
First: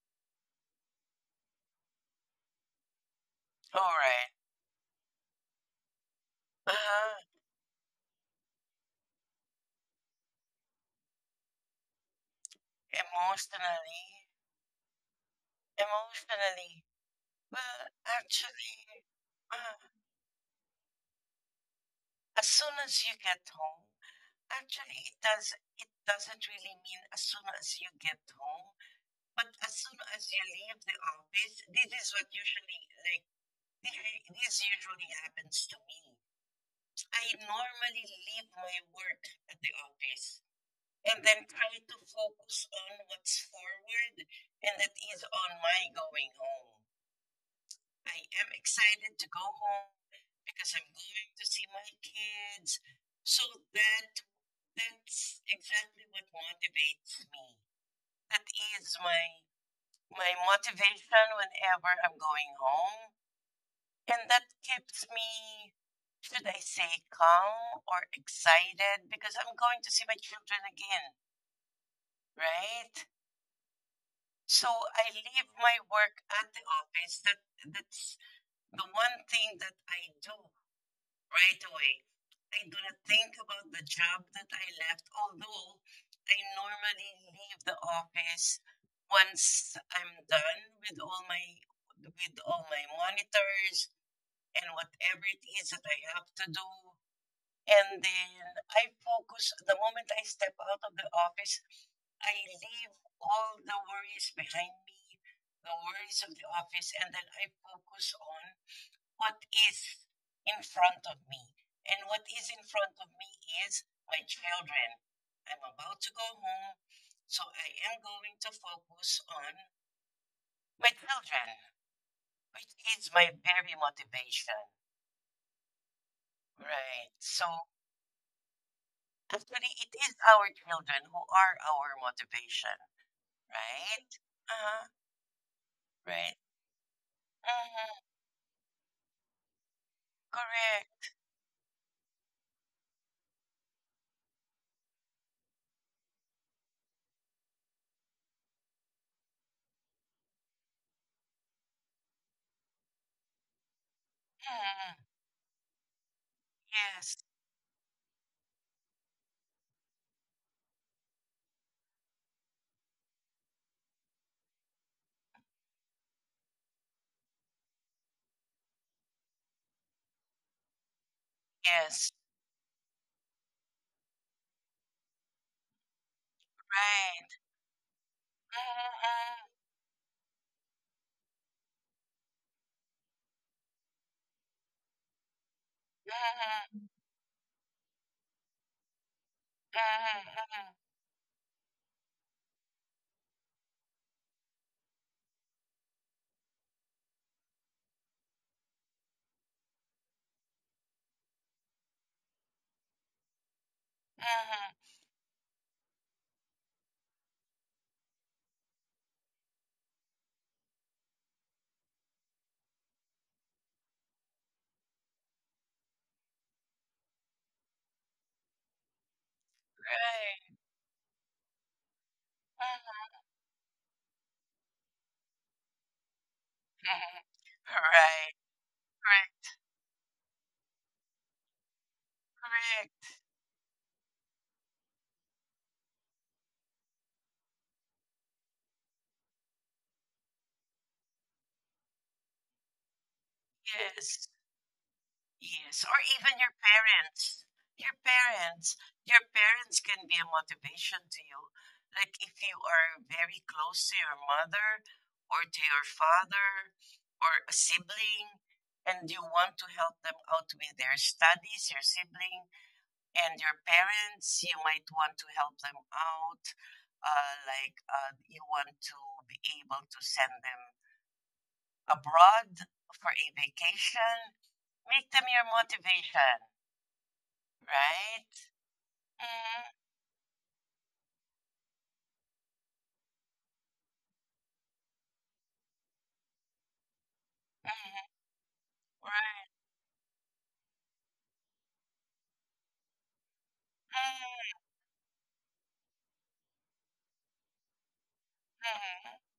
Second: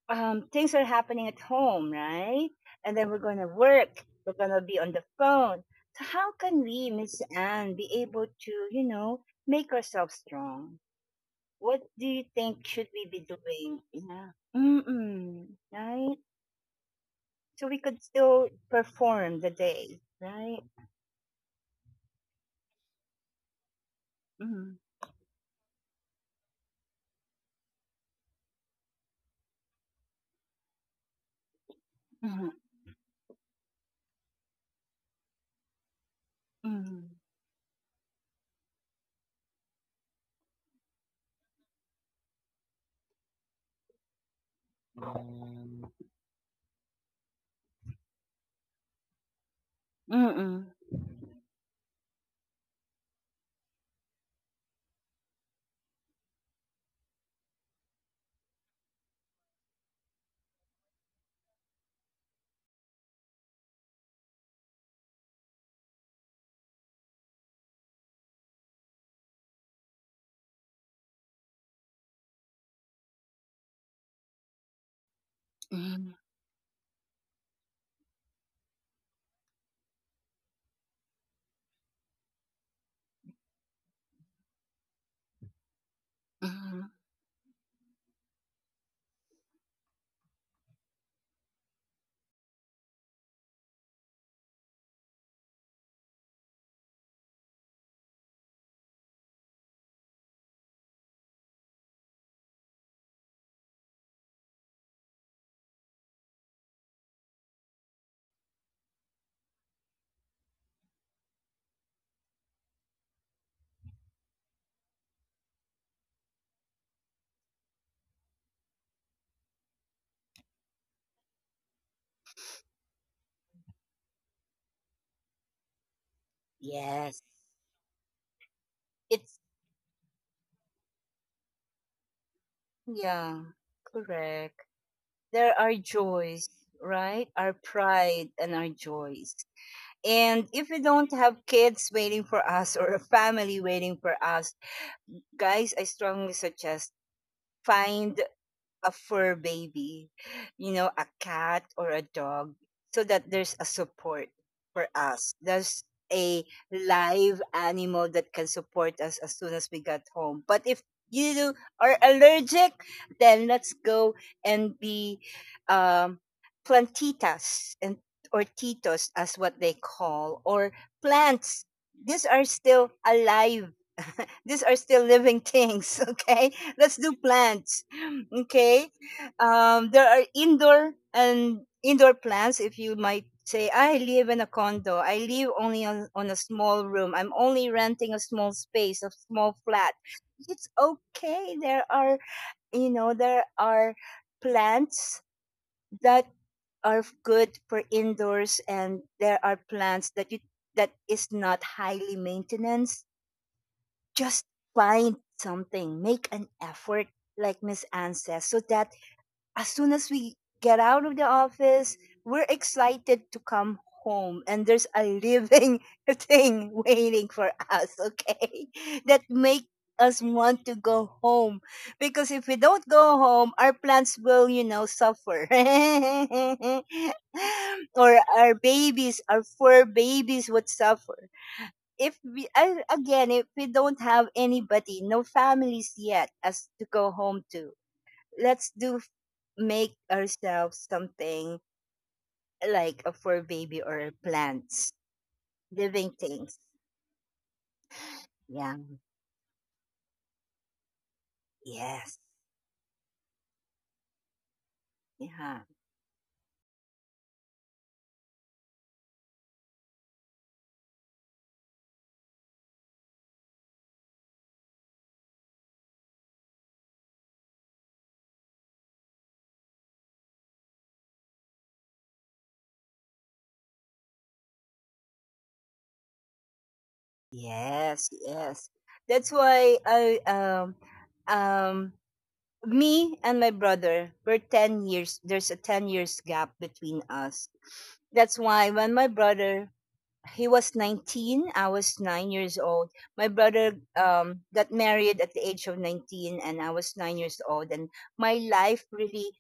[SPEAKER 1] Um, things are happening at home, right, and then we're going to work, we're
[SPEAKER 2] Alright.
[SPEAKER 1] going to be on the phone. So how can
[SPEAKER 2] Uh,
[SPEAKER 1] we, Miss Anne, be able to, you know, make ourselves strong? What do you think should we be doing?
[SPEAKER 2] Emotionally,
[SPEAKER 1] Yeah. Mm-mm. Right?
[SPEAKER 2] emotionally,
[SPEAKER 1] So we
[SPEAKER 2] well,
[SPEAKER 1] could still
[SPEAKER 2] actually,
[SPEAKER 1] perform the
[SPEAKER 2] uh,
[SPEAKER 1] day, right?
[SPEAKER 2] as soon as you get home,
[SPEAKER 1] Mm-hmm.
[SPEAKER 2] actually, it does it doesn't really mean as soon as you get home, but as soon as you leave the office, this is what
[SPEAKER 1] Mm-hmm.
[SPEAKER 2] usually like [laughs] this this usually happens to me.
[SPEAKER 1] Um,
[SPEAKER 2] I normally leave my work at the office and then try to focus on what's forward, and that is on my going home. I am excited to go home
[SPEAKER 1] Mm-mm.
[SPEAKER 2] because I'm going to see my kids. So that's exactly what motivates me. That is my motivation whenever I'm going home. And that keeps me, should I say, calm or excited because I'm going to see my children again, right? So I leave my
[SPEAKER 1] Mm-mm.
[SPEAKER 2] work at the office. That's the one thing that I do right away. I do not think about the job that I left, although I
[SPEAKER 1] Mm-mm.
[SPEAKER 2] normally leave the office once I'm done with all my monitors and whatever it is that I have to do. And then I focus the moment I step out of the office, I leave all the worries behind me, the worries of the office, and then I focus on what is in front of me. And what is in front of me is my children. I'm about to go home, so I am going to focus on my children, which is my very motivation. Right.
[SPEAKER 1] Yes.
[SPEAKER 2] So
[SPEAKER 1] It's,
[SPEAKER 2] actually, it is our children who are our motivation,
[SPEAKER 1] yeah,
[SPEAKER 2] right?
[SPEAKER 1] correct.
[SPEAKER 2] Huh
[SPEAKER 1] There are
[SPEAKER 2] right.
[SPEAKER 1] joys, right? Our
[SPEAKER 2] Hmm.
[SPEAKER 1] pride and our joys. And if we don't
[SPEAKER 2] Correct.
[SPEAKER 1] have kids waiting for us or a family waiting for us, guys, I strongly suggest find a fur baby, you know, a cat or a dog, so that there's a support for
[SPEAKER 2] Hmm.
[SPEAKER 1] us. There's a
[SPEAKER 2] Yes.
[SPEAKER 1] live animal that can support us as soon as we got home. But if you are allergic, then let's go and be um, plantitas and or titos as what they call, or plants.
[SPEAKER 2] Yes.
[SPEAKER 1] These are still alive, these are still living things, [laughs] okay? Let's do
[SPEAKER 2] Right.
[SPEAKER 1] plants, okay?
[SPEAKER 2] Hmm.
[SPEAKER 1] There are indoor and indoor plants. If you might say, I live in a condo. I live only on a small room. I'm only renting a small space, a small flat.
[SPEAKER 2] Hmm.
[SPEAKER 1] It's
[SPEAKER 2] Hmm.
[SPEAKER 1] okay. There are, you know, there are plants that are good for indoors, and there are plants that you that is not highly maintenance. Just
[SPEAKER 2] Mhm.
[SPEAKER 1] find something, make an effort, like Miss Anne says, so that as soon as we get out of the office, we're excited to come home and there's a living [laughs] thing waiting for us, okay? [laughs] That make us
[SPEAKER 2] Right.
[SPEAKER 1] want to go home because if we don't go
[SPEAKER 2] Mhm.
[SPEAKER 1] home, our plants will, you know, suffer. [laughs]
[SPEAKER 2] [laughs]
[SPEAKER 1] Or
[SPEAKER 2] Right,
[SPEAKER 1] our babies, our
[SPEAKER 2] correct,
[SPEAKER 1] fur babies would suffer if we I,
[SPEAKER 2] correct.
[SPEAKER 1] again if we don't have anybody, no families yet as to go home to, let's do make ourselves something like a for baby or
[SPEAKER 2] Yes,
[SPEAKER 1] plants,
[SPEAKER 2] yes, or
[SPEAKER 1] living
[SPEAKER 2] even your
[SPEAKER 1] things.
[SPEAKER 2] parents. Your parents,
[SPEAKER 1] Yeah,
[SPEAKER 2] your parents can be a motivation to you. Like
[SPEAKER 1] yes,
[SPEAKER 2] if you are very close to your mother or
[SPEAKER 1] yeah,
[SPEAKER 2] to your father or a sibling and you want to help them out with their studies, your sibling, and your parents, you might want to help them out. Like you want to be able to send them abroad for a vacation. Make them your motivation,
[SPEAKER 1] yes,
[SPEAKER 2] right?
[SPEAKER 1] yes. That's
[SPEAKER 2] Mm,
[SPEAKER 1] why I um me and my brother, we 10 years, there's a 10 years gap between us.
[SPEAKER 2] mm,
[SPEAKER 1] That's why when my
[SPEAKER 2] right.
[SPEAKER 1] brother, he was 19, I was 9 years old. My brother
[SPEAKER 2] Mm,
[SPEAKER 1] got married at the age of 19 and I was 9 years old, and my life
[SPEAKER 2] mm.
[SPEAKER 1] really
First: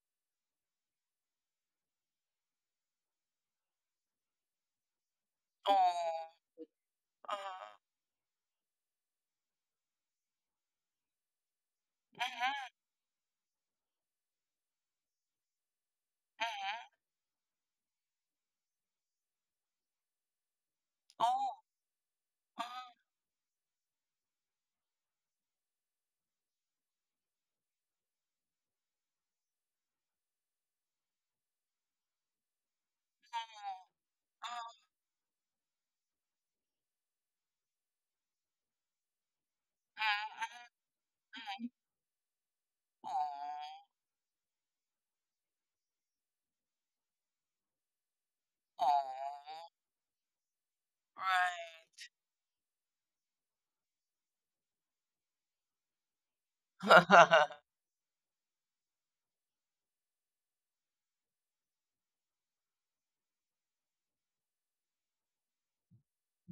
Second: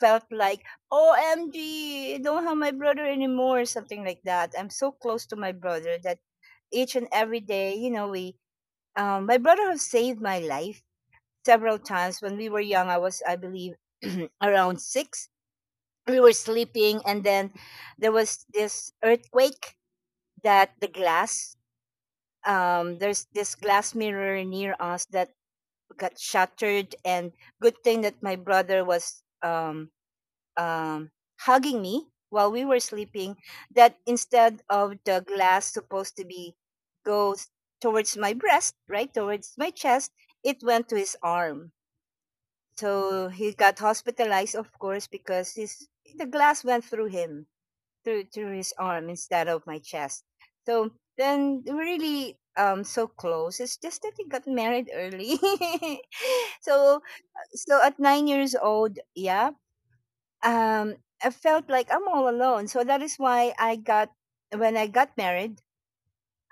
[SPEAKER 1] felt like OMG, I don't have my brother anymore, something like that. I'm so close to my brother that
[SPEAKER 2] Oh.
[SPEAKER 1] each and every day,
[SPEAKER 2] Uh,
[SPEAKER 1] you know, we my brother has saved my life several times. When we were
[SPEAKER 2] hmm.
[SPEAKER 1] young, I was, I believe [clears throat] around six, we were
[SPEAKER 2] Hmm.
[SPEAKER 1] sleeping, and then there was this earthquake that the
[SPEAKER 2] Oh.
[SPEAKER 1] glass
[SPEAKER 2] Uh, mm,
[SPEAKER 1] there's this glass mirror near us that got shattered, and good thing that my brother was um, hugging me while we were sleeping, that instead
[SPEAKER 2] uh,
[SPEAKER 1] of the glass supposed to be goes towards my breast, right, towards my chest, it
[SPEAKER 2] mm.
[SPEAKER 1] went to his
[SPEAKER 2] Mhm. Mhm.
[SPEAKER 1] arm. So he got
[SPEAKER 2] Oh.
[SPEAKER 1] hospitalized of course because his the glass went through him through his arm instead of
[SPEAKER 2] Oh.
[SPEAKER 1] my chest. So then we're really so close. It's just that he got married early. [laughs] So
[SPEAKER 2] Right. [laughs]
[SPEAKER 1] so at 9 years old, yeah, um, I felt like I'm all alone. So that is why I got when I got married,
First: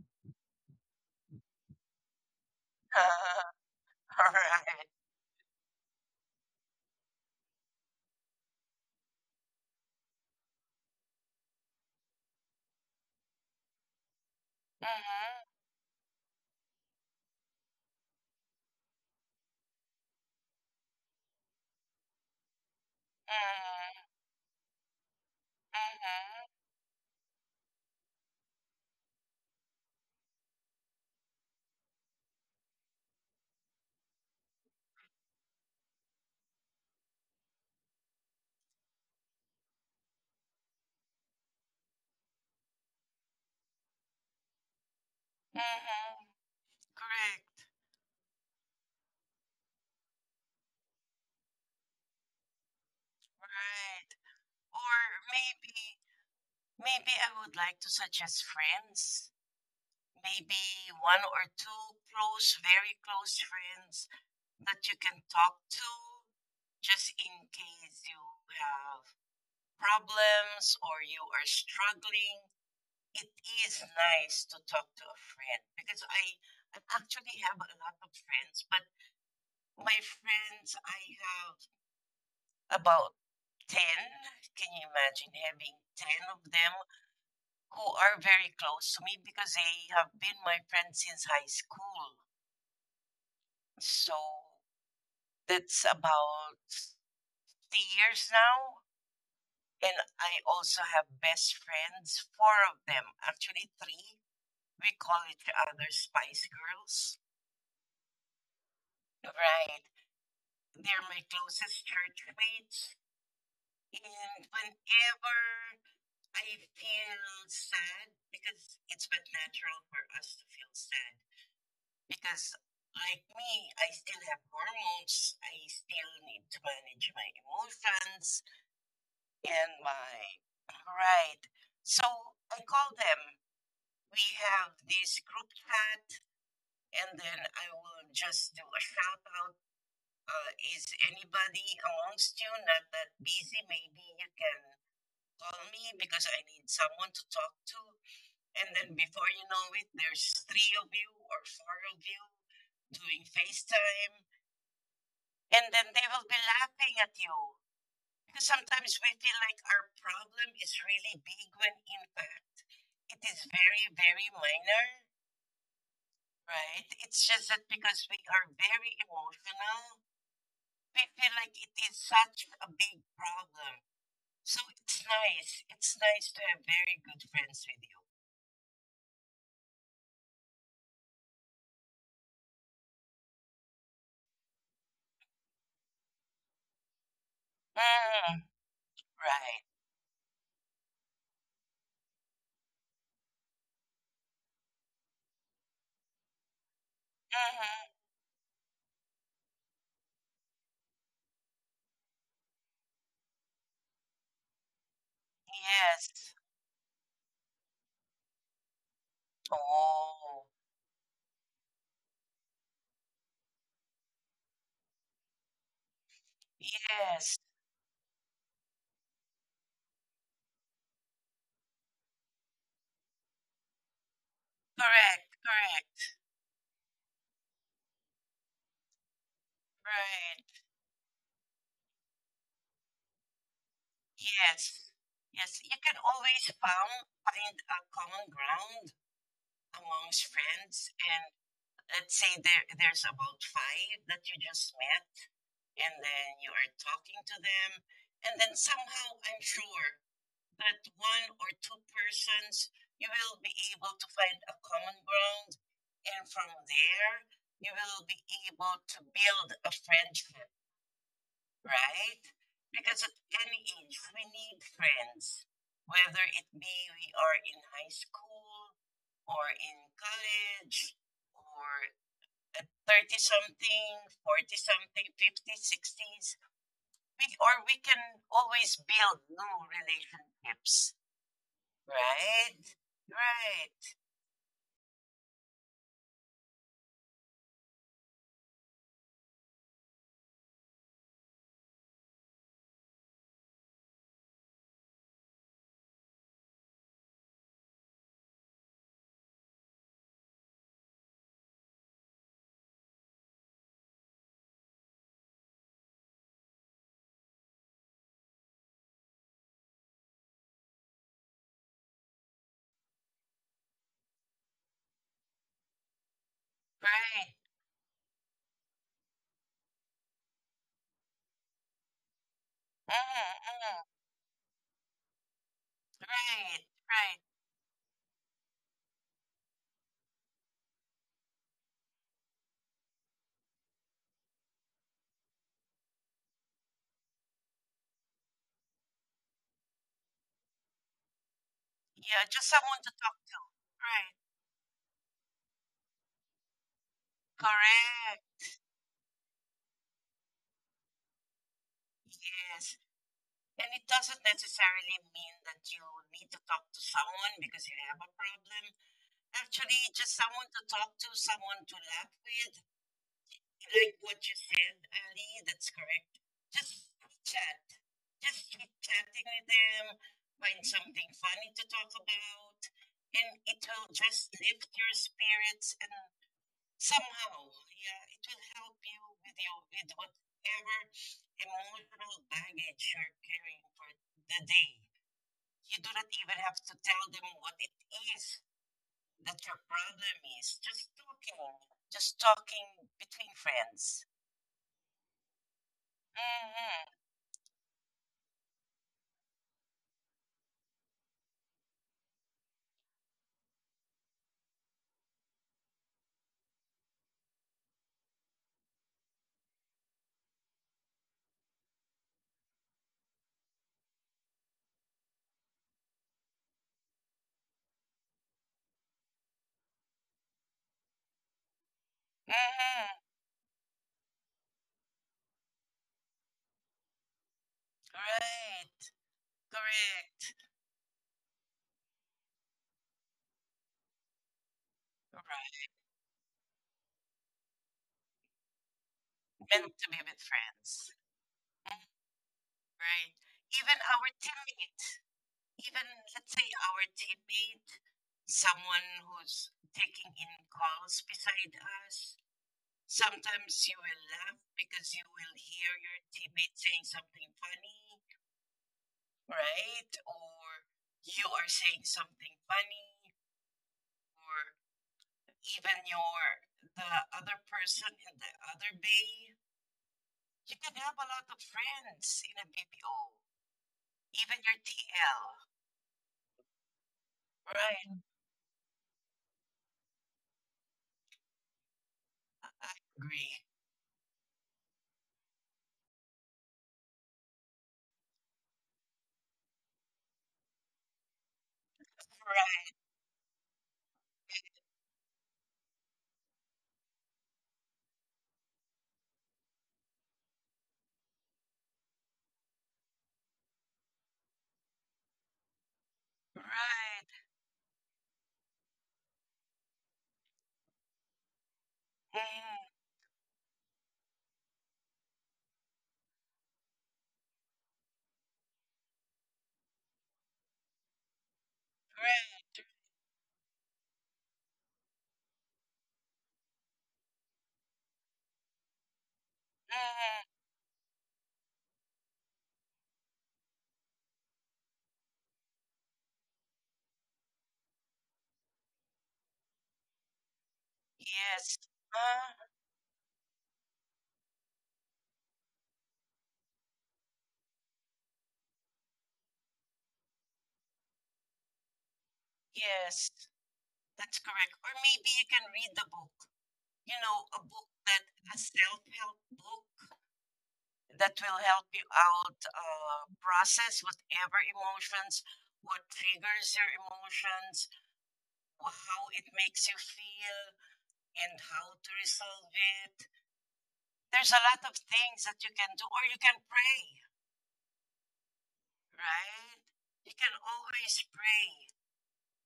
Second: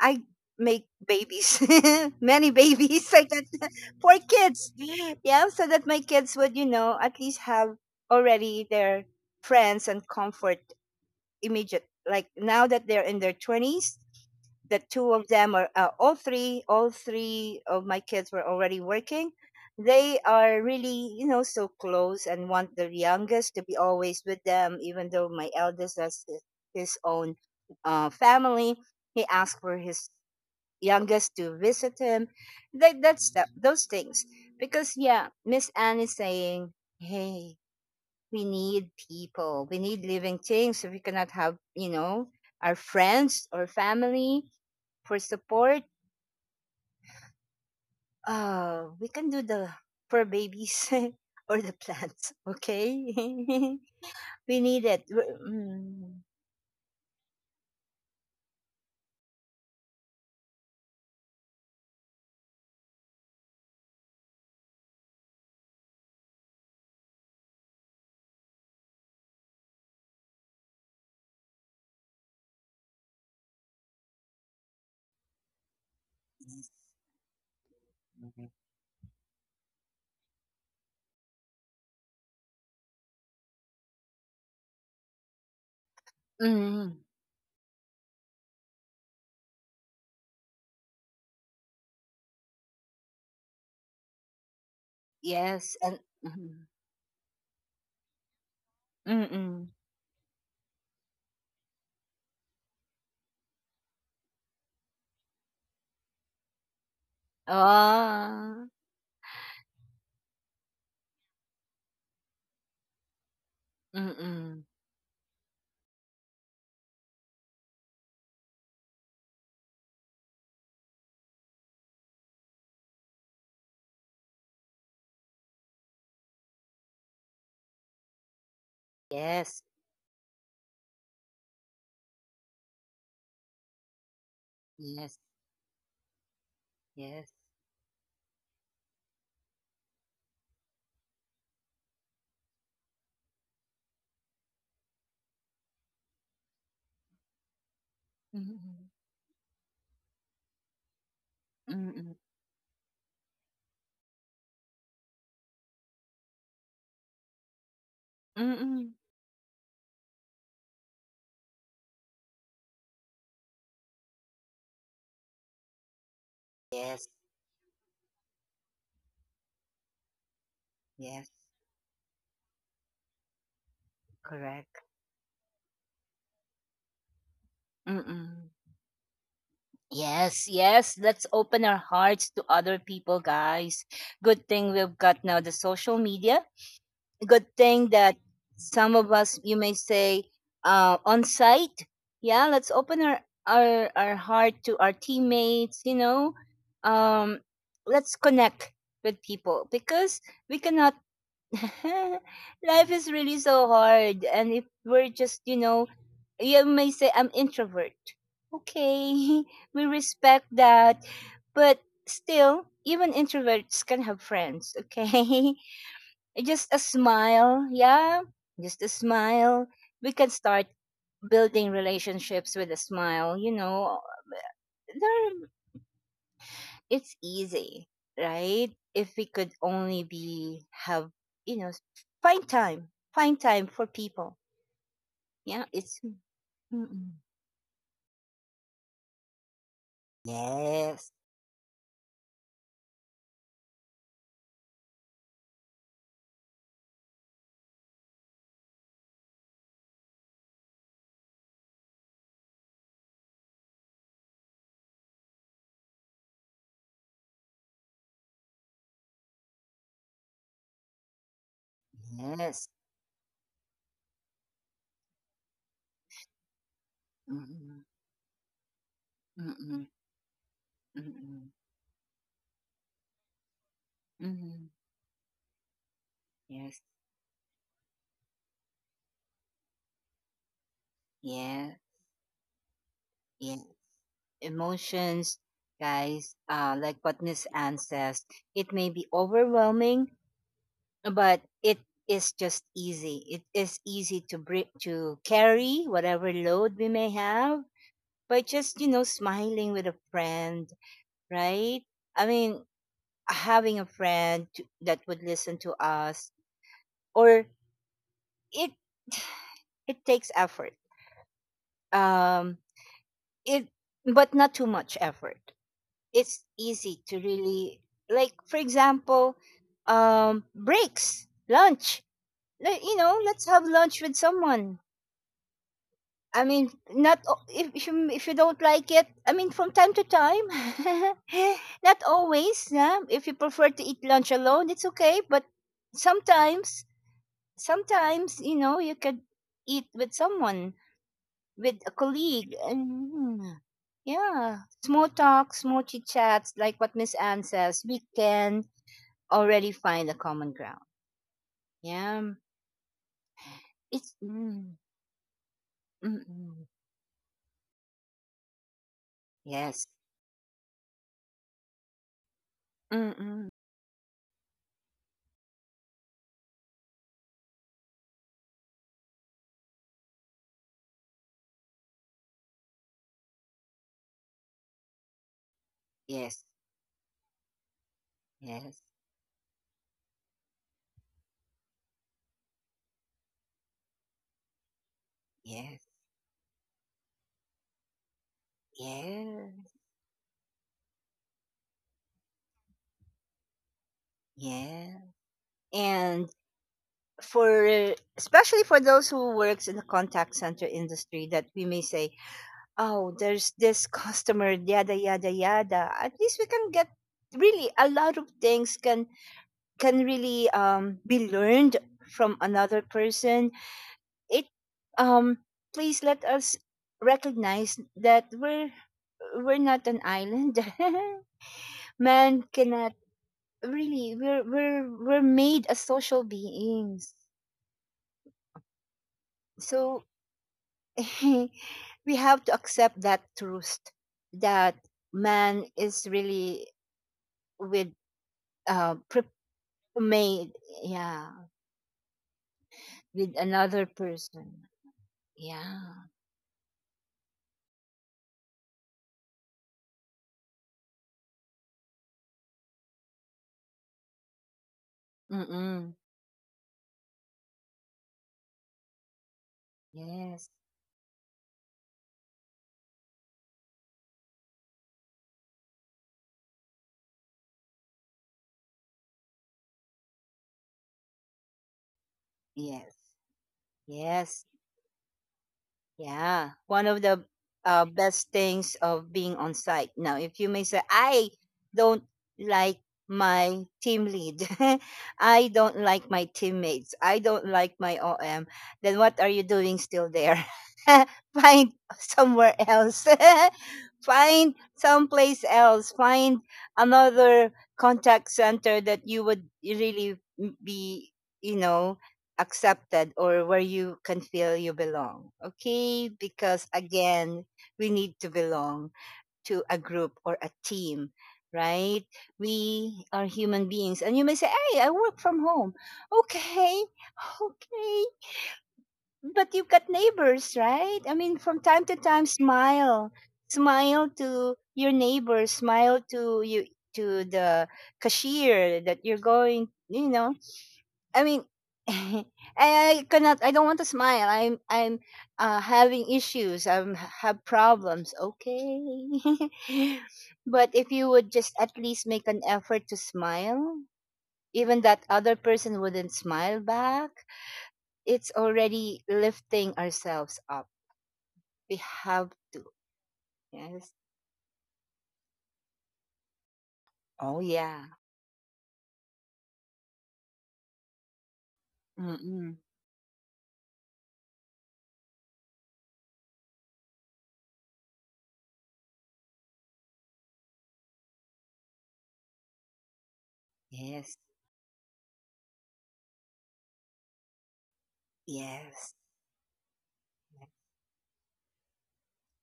[SPEAKER 1] I make babies, [laughs] many babies. I got [laughs] four kids.
[SPEAKER 2] Alright.
[SPEAKER 1] Yeah, so that my kids would, you know, at least have already their friends and comfort immediate, like now that they're in their 20s, the two of
[SPEAKER 2] Mhm.
[SPEAKER 1] them are uh, all three of my kids were already working. They are really, you know, so close and want the youngest to be
[SPEAKER 2] Mm,
[SPEAKER 1] always with them, even though my eldest has
[SPEAKER 2] mhm.
[SPEAKER 1] his own family, he asked for his youngest to visit him. That, that's that, those things because yeah, Miss Anne is saying, hey, we need people. We need living things. If we cannot have, you know, our friends or family for
[SPEAKER 2] Mm,
[SPEAKER 1] support,
[SPEAKER 2] mhm. Correct.
[SPEAKER 1] uh, we can do the for babies [laughs] or the plants. Okay, [laughs]
[SPEAKER 2] Right.
[SPEAKER 1] we need
[SPEAKER 2] Or
[SPEAKER 1] it.
[SPEAKER 2] maybe
[SPEAKER 1] We-
[SPEAKER 2] maybe I would like to suggest friends. Maybe one or two close, very close friends that you can talk to just in case you have problems or you are struggling. It is nice to talk to a friend because I actually have a lot of
[SPEAKER 1] Mm,
[SPEAKER 2] friends, but my friends, I have about 10. Can you imagine having 10 of them
[SPEAKER 1] mm,
[SPEAKER 2] who are very close to me because they have been my friends since high school? So
[SPEAKER 1] yes,
[SPEAKER 2] that's
[SPEAKER 1] and mm,
[SPEAKER 2] about 50 years now.
[SPEAKER 1] mm, mm.
[SPEAKER 2] And I also have best friends, four of them, actually three. We call each other Spice Girls.
[SPEAKER 1] Oh,
[SPEAKER 2] Right. They're my closest church mates.
[SPEAKER 1] mm,
[SPEAKER 2] And
[SPEAKER 1] mm.
[SPEAKER 2] whenever I feel sad, because it's but natural for us to feel sad, because like me, I still have hormones. I still need to manage my emotions
[SPEAKER 1] Yes,
[SPEAKER 2] and my right. So I call them. We have this
[SPEAKER 1] yes,
[SPEAKER 2] group chat, and
[SPEAKER 1] yes,
[SPEAKER 2] then I will just do a shout out. Is anybody amongst you not that busy? Maybe you can call me because I need someone to talk to. And
[SPEAKER 1] mm,
[SPEAKER 2] then before you know it, there's three of you or
[SPEAKER 1] mm,
[SPEAKER 2] four
[SPEAKER 1] mm,
[SPEAKER 2] of
[SPEAKER 1] mm,
[SPEAKER 2] you doing FaceTime. And then they will be laughing at you.
[SPEAKER 1] mm,
[SPEAKER 2] Because
[SPEAKER 1] mm.
[SPEAKER 2] sometimes we feel like our problem is really big when in fact it is very, very minor, right?
[SPEAKER 1] Yes,
[SPEAKER 2] It's just that because we are very emotional, we
[SPEAKER 1] yes,
[SPEAKER 2] feel like it is such a big problem. So
[SPEAKER 1] correct.
[SPEAKER 2] it's nice. It's nice to have very good friends with you.
[SPEAKER 1] Mm. Yes, yes. Let's open our hearts to other people, guys. Good thing we've got now the social media. Good thing that
[SPEAKER 2] Mm.
[SPEAKER 1] some of us, you
[SPEAKER 2] Right.
[SPEAKER 1] may say, on site. Yeah, let's open our, our heart to our teammates. You know, um,
[SPEAKER 2] Mhm.
[SPEAKER 1] let's connect with people because we cannot [laughs] life is really so hard, and if we're just, you know,
[SPEAKER 2] Yes.
[SPEAKER 1] you may say I'm introvert. Okay, [laughs] we
[SPEAKER 2] Oh,
[SPEAKER 1] respect that, but still, even introverts can have friends. Okay, [laughs] just a
[SPEAKER 2] yes.
[SPEAKER 1] smile, yeah, just a smile. We can start building relationships with a smile. You know,
[SPEAKER 2] Correct,
[SPEAKER 1] there
[SPEAKER 2] correct.
[SPEAKER 1] it's easy, right? If we could only
[SPEAKER 2] Right.
[SPEAKER 1] be have, you know, find time, find time for people.
[SPEAKER 2] Yes. Yes,
[SPEAKER 1] Yeah,
[SPEAKER 2] you can
[SPEAKER 1] it's
[SPEAKER 2] always found
[SPEAKER 1] mm-mm.
[SPEAKER 2] find a common ground amongst friends,
[SPEAKER 1] Yes,
[SPEAKER 2] and let's say there's about five that you just met and then you are talking to them and then somehow I'm sure that one or two persons, you will be able to find a common ground. And from there, you will be able to build a friendship, right?
[SPEAKER 1] yes,
[SPEAKER 2] Because at any age, we need friends, whether it be we are in
[SPEAKER 1] mm-mm.
[SPEAKER 2] high school or in
[SPEAKER 1] Mm-mm.
[SPEAKER 2] college
[SPEAKER 1] Mm-mm.
[SPEAKER 2] or 30 something, 40
[SPEAKER 1] Mm-mm.
[SPEAKER 2] something, 50s, 60s,
[SPEAKER 1] Yes,
[SPEAKER 2] we, or we can always build new relationships.
[SPEAKER 1] yeah,
[SPEAKER 2] Right,
[SPEAKER 1] yes.
[SPEAKER 2] right,
[SPEAKER 1] Emotions, guys. Like what Miss Ann says, it may be overwhelming, but it is just easy. It is easy to bring to carry whatever load we may have by just, smiling with a friend, right? I mean, having a friend that would listen to us, or it it takes effort. Um it but not too much effort. It's easy to
[SPEAKER 2] right.
[SPEAKER 1] really, like, for example, breaks, lunch. Like,
[SPEAKER 2] Mm,
[SPEAKER 1] let's have
[SPEAKER 2] mm,
[SPEAKER 1] lunch with someone. I
[SPEAKER 2] right,
[SPEAKER 1] mean,
[SPEAKER 2] right.
[SPEAKER 1] not o- if you don't like it. I mean, from time to time, [laughs] not always. Yeah? If you prefer to eat lunch alone, it's okay. But sometimes, sometimes you could eat with someone, with a
[SPEAKER 2] Yeah, just
[SPEAKER 1] colleague,
[SPEAKER 2] someone
[SPEAKER 1] and
[SPEAKER 2] to talk to.
[SPEAKER 1] mm,
[SPEAKER 2] Right,
[SPEAKER 1] yeah, small talks, small chit chats, like what Miss Anne says. We
[SPEAKER 2] correct.
[SPEAKER 1] can already find a common ground. Yeah,
[SPEAKER 2] Yes. And it
[SPEAKER 1] it's
[SPEAKER 2] doesn't
[SPEAKER 1] mm,
[SPEAKER 2] necessarily mean that you
[SPEAKER 1] mm,
[SPEAKER 2] need to talk
[SPEAKER 1] mm.
[SPEAKER 2] to someone because you have a problem. Actually,
[SPEAKER 1] Yes,
[SPEAKER 2] just someone to talk to, someone to laugh with,
[SPEAKER 1] mm, mm.
[SPEAKER 2] like what you said, Ali, that's correct. Just chat. Just keep chatting with them. Find something funny to talk about. And it will just lift your spirits and
[SPEAKER 1] Yes,
[SPEAKER 2] somehow, yeah, it will help
[SPEAKER 1] yes,
[SPEAKER 2] you with your with whatever emotional baggage you're carrying for the day. You do
[SPEAKER 1] yes.
[SPEAKER 2] not even have to tell them what it is that
[SPEAKER 1] Yeah,
[SPEAKER 2] your problem is. Just talking. Just talking between friends.
[SPEAKER 1] yeah.
[SPEAKER 2] Mm.
[SPEAKER 1] And
[SPEAKER 2] Mhm,
[SPEAKER 1] for especially for those who works in the contact center industry that we may say, "Oh, there's this customer yada yada yada." At least we can get really a lot of things can really be learned from another person. It um Please let us recognize that we're not an island. [laughs] Man cannot
[SPEAKER 2] mhm.
[SPEAKER 1] really, we're made as social beings,
[SPEAKER 2] Right.
[SPEAKER 1] so
[SPEAKER 2] Correct.
[SPEAKER 1] [laughs] we have to accept that truth, that man
[SPEAKER 2] Right.
[SPEAKER 1] is really with uh pre-
[SPEAKER 2] Meant to be with
[SPEAKER 1] made.
[SPEAKER 2] friends.
[SPEAKER 1] Yeah,
[SPEAKER 2] Mm, right.
[SPEAKER 1] with
[SPEAKER 2] Even
[SPEAKER 1] another
[SPEAKER 2] our
[SPEAKER 1] person.
[SPEAKER 2] teammate, even
[SPEAKER 1] Yeah,
[SPEAKER 2] let's say our teammate, someone who's taking in calls beside us, sometimes you will laugh because you will hear
[SPEAKER 1] mm,
[SPEAKER 2] your teammate saying something funny, right?
[SPEAKER 1] yes,
[SPEAKER 2] Or you are saying something funny, or even your the other person in the other bay, you can have a lot of friends in a
[SPEAKER 1] yes,
[SPEAKER 2] BPO, even
[SPEAKER 1] yes.
[SPEAKER 2] your TL.
[SPEAKER 1] Yeah, one of the
[SPEAKER 2] Right.
[SPEAKER 1] best things of being on site. Now, if you may say, I don't
[SPEAKER 2] I
[SPEAKER 1] like
[SPEAKER 2] agree.
[SPEAKER 1] my team lead, [laughs] I don't like my teammates, I don't like my OM, then what are you doing still there? [laughs] Find somewhere
[SPEAKER 2] Right.
[SPEAKER 1] else. [laughs] Find someplace else. Find another contact center that you would really be, you know, accepted, or where you can feel you belong. Okay? Because
[SPEAKER 2] Right.
[SPEAKER 1] again, we need to belong to a group or a team, right?
[SPEAKER 2] Mm,
[SPEAKER 1] We are human beings. And you may say, hey, I work from home. Okay, okay. But you've got neighbors, right? I mean, from time to time,
[SPEAKER 2] right.
[SPEAKER 1] smile. Smile to your neighbors, smile to the cashier that you're going, you
[SPEAKER 2] Mm,
[SPEAKER 1] know, I mean, [laughs] I, I cannot. I don't want to smile. I'm having issues. I'm have problems. Okay, [laughs] but if you would just
[SPEAKER 2] yes.
[SPEAKER 1] at least make an
[SPEAKER 2] Uh,
[SPEAKER 1] effort to smile, even that other person wouldn't smile back. It's already lifting ourselves up. We have to.
[SPEAKER 2] yes.
[SPEAKER 1] Yes.
[SPEAKER 2] That's correct. Or maybe you can read the book. You know, a
[SPEAKER 1] Oh
[SPEAKER 2] book
[SPEAKER 1] yeah.
[SPEAKER 2] that a self help book that will help you out
[SPEAKER 1] Mm-mm.
[SPEAKER 2] process whatever emotions, what triggers your emotions, how it makes you feel, and how to resolve it.
[SPEAKER 1] Yes.
[SPEAKER 2] There's a lot of things that you can do, or you can pray,
[SPEAKER 1] Yes.
[SPEAKER 2] right? You can always pray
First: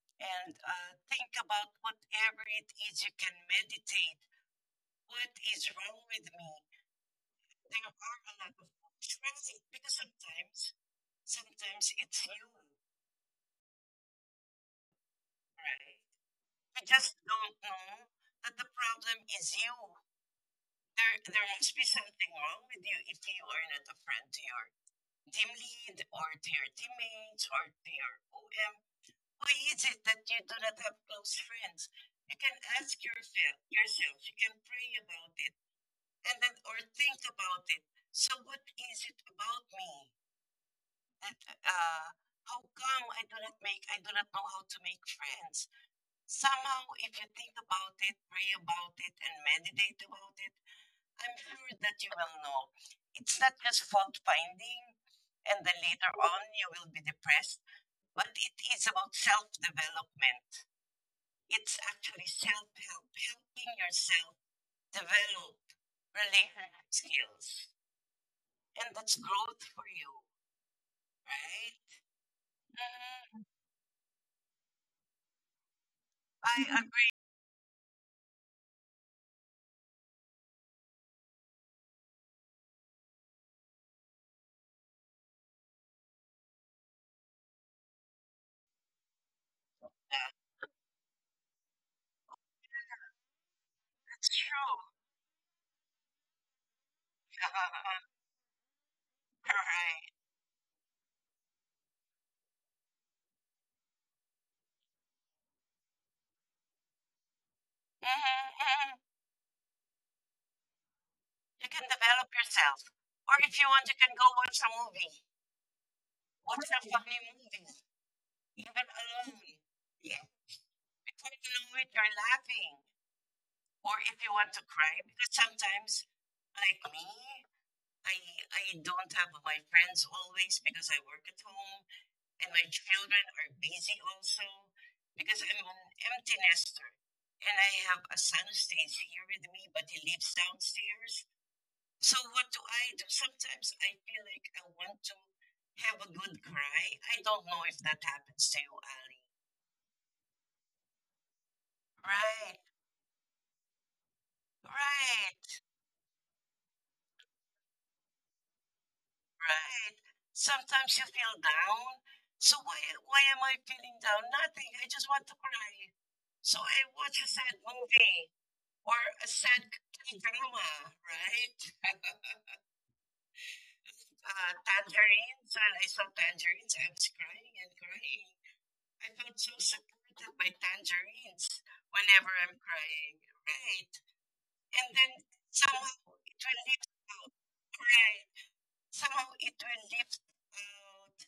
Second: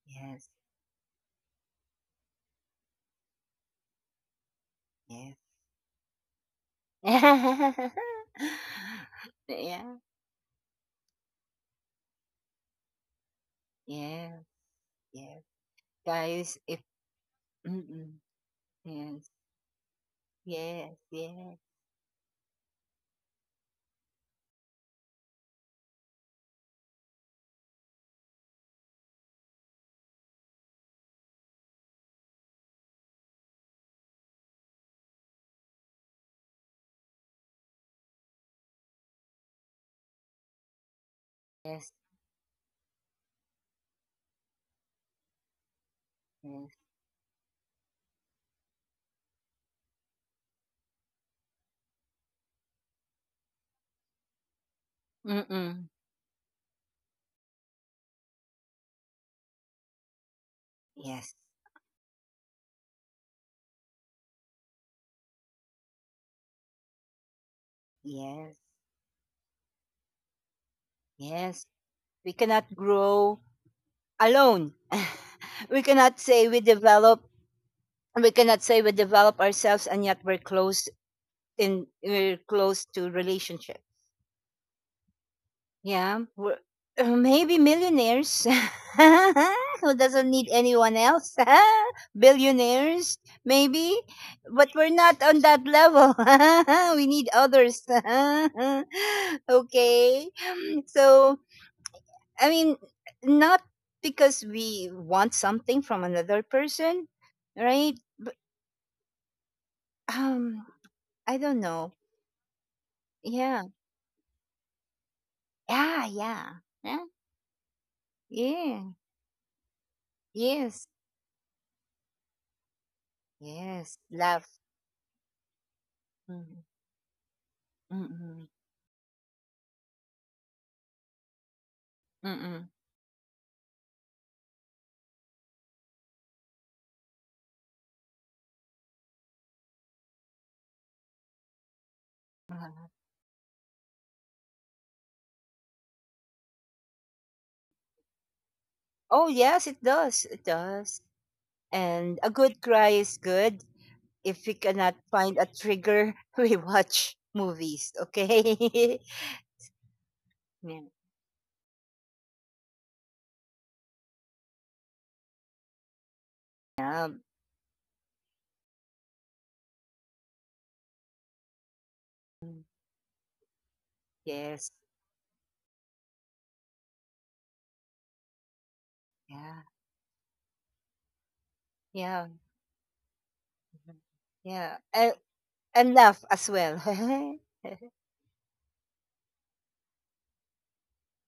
[SPEAKER 1] Yes.
[SPEAKER 2] and think about whatever it is. You can meditate. What
[SPEAKER 1] Yes.
[SPEAKER 2] is wrong with me? There are a
[SPEAKER 1] [laughs]
[SPEAKER 2] lot of things,
[SPEAKER 1] Yes.
[SPEAKER 2] right?
[SPEAKER 1] Yeah.
[SPEAKER 2] Because sometimes, sometimes it's you,
[SPEAKER 1] Yes. Yes,
[SPEAKER 2] right?
[SPEAKER 1] guys.
[SPEAKER 2] I
[SPEAKER 1] If
[SPEAKER 2] just don't know
[SPEAKER 1] Mm-mm,
[SPEAKER 2] that the problem
[SPEAKER 1] yes,
[SPEAKER 2] is you.
[SPEAKER 1] yes,
[SPEAKER 2] There
[SPEAKER 1] yes,
[SPEAKER 2] must be something wrong with you if you are not a friend to your team lead or to your teammates or to your OM. Why is it that you do not have close friends? You can ask yourself, yourself. You can pray about it, and then or think about it. So, what is it about me that
[SPEAKER 1] yes,
[SPEAKER 2] uh, how come I do not make, I do not know how to make friends?
[SPEAKER 1] yes,
[SPEAKER 2] Somehow, if you think about it, pray about it, and meditate about it, I'm sure that you will know. It's not just fault finding, and then
[SPEAKER 1] mm-mm,
[SPEAKER 2] later on you will be depressed, but it is about self development.
[SPEAKER 1] yes,
[SPEAKER 2] It's actually self help, helping yourself develop relationship skills.
[SPEAKER 1] yes,
[SPEAKER 2] And that's growth for you,
[SPEAKER 1] yes,
[SPEAKER 2] right?
[SPEAKER 1] we cannot grow
[SPEAKER 2] Mhm.
[SPEAKER 1] alone. [laughs] We cannot say we
[SPEAKER 2] I agree.
[SPEAKER 1] develop. We cannot say we develop ourselves, and yet we're close in we're close to relationship. Yeah. Maybe millionaires [laughs] who doesn't need
[SPEAKER 2] That's
[SPEAKER 1] anyone else. [laughs] Billionaires, maybe. But
[SPEAKER 2] true.
[SPEAKER 1] we're not on that level. [laughs] We need others.
[SPEAKER 2] [laughs]
[SPEAKER 1] [laughs]
[SPEAKER 2] Right.
[SPEAKER 1] Okay. So, I mean, not because we want something from another person, right?
[SPEAKER 2] Mhm, mhm.
[SPEAKER 1] Um, I don't
[SPEAKER 2] You can
[SPEAKER 1] know.
[SPEAKER 2] develop yourself. Or if
[SPEAKER 1] Yeah.
[SPEAKER 2] you want, you can go watch a movie.
[SPEAKER 1] Yeah, yeah.
[SPEAKER 2] Watch a
[SPEAKER 1] Yeah.
[SPEAKER 2] funny movie, even
[SPEAKER 1] Yeah.
[SPEAKER 2] alone. Yeah.
[SPEAKER 1] Yes.
[SPEAKER 2] Before you know it, you're laughing.
[SPEAKER 1] Yes.
[SPEAKER 2] Or if you
[SPEAKER 1] Love.
[SPEAKER 2] want to cry, because sometimes,
[SPEAKER 1] Mm-hmm.
[SPEAKER 2] like me, I
[SPEAKER 1] Mm-hmm.
[SPEAKER 2] I don't have my friends always because I work at home and my
[SPEAKER 1] Mm.
[SPEAKER 2] children are busy also because I'm an empty nester and I have a son who stays here with me, but he lives downstairs. So what do
[SPEAKER 1] Uh-huh.
[SPEAKER 2] I do? Sometimes I feel like I want to have a good cry. I don't know if that happens to you, Ali.
[SPEAKER 1] Oh, yes, it does. It does. And a
[SPEAKER 2] Right,
[SPEAKER 1] good cry is good. If we cannot find a
[SPEAKER 2] right,
[SPEAKER 1] trigger, [laughs] we watch movies, okay? [laughs]
[SPEAKER 2] right.
[SPEAKER 1] Yeah.
[SPEAKER 2] Sometimes you feel down. So why am I feeling down? Nothing. I just want to cry. So I
[SPEAKER 1] Yeah.
[SPEAKER 2] watch a sad movie or a sad drama, right? [laughs]
[SPEAKER 1] Mm. Yes.
[SPEAKER 2] Tangerines. And I saw tangerines. I was crying and crying. I felt so
[SPEAKER 1] Yeah.
[SPEAKER 2] supported by tangerines
[SPEAKER 1] Yeah.
[SPEAKER 2] whenever I'm crying, right?
[SPEAKER 1] Mhm. Yeah.
[SPEAKER 2] And then
[SPEAKER 1] And,
[SPEAKER 2] somehow
[SPEAKER 1] and laugh
[SPEAKER 2] it
[SPEAKER 1] as
[SPEAKER 2] will
[SPEAKER 1] well.
[SPEAKER 2] lift out,
[SPEAKER 1] [laughs]
[SPEAKER 2] right? Somehow it will lift out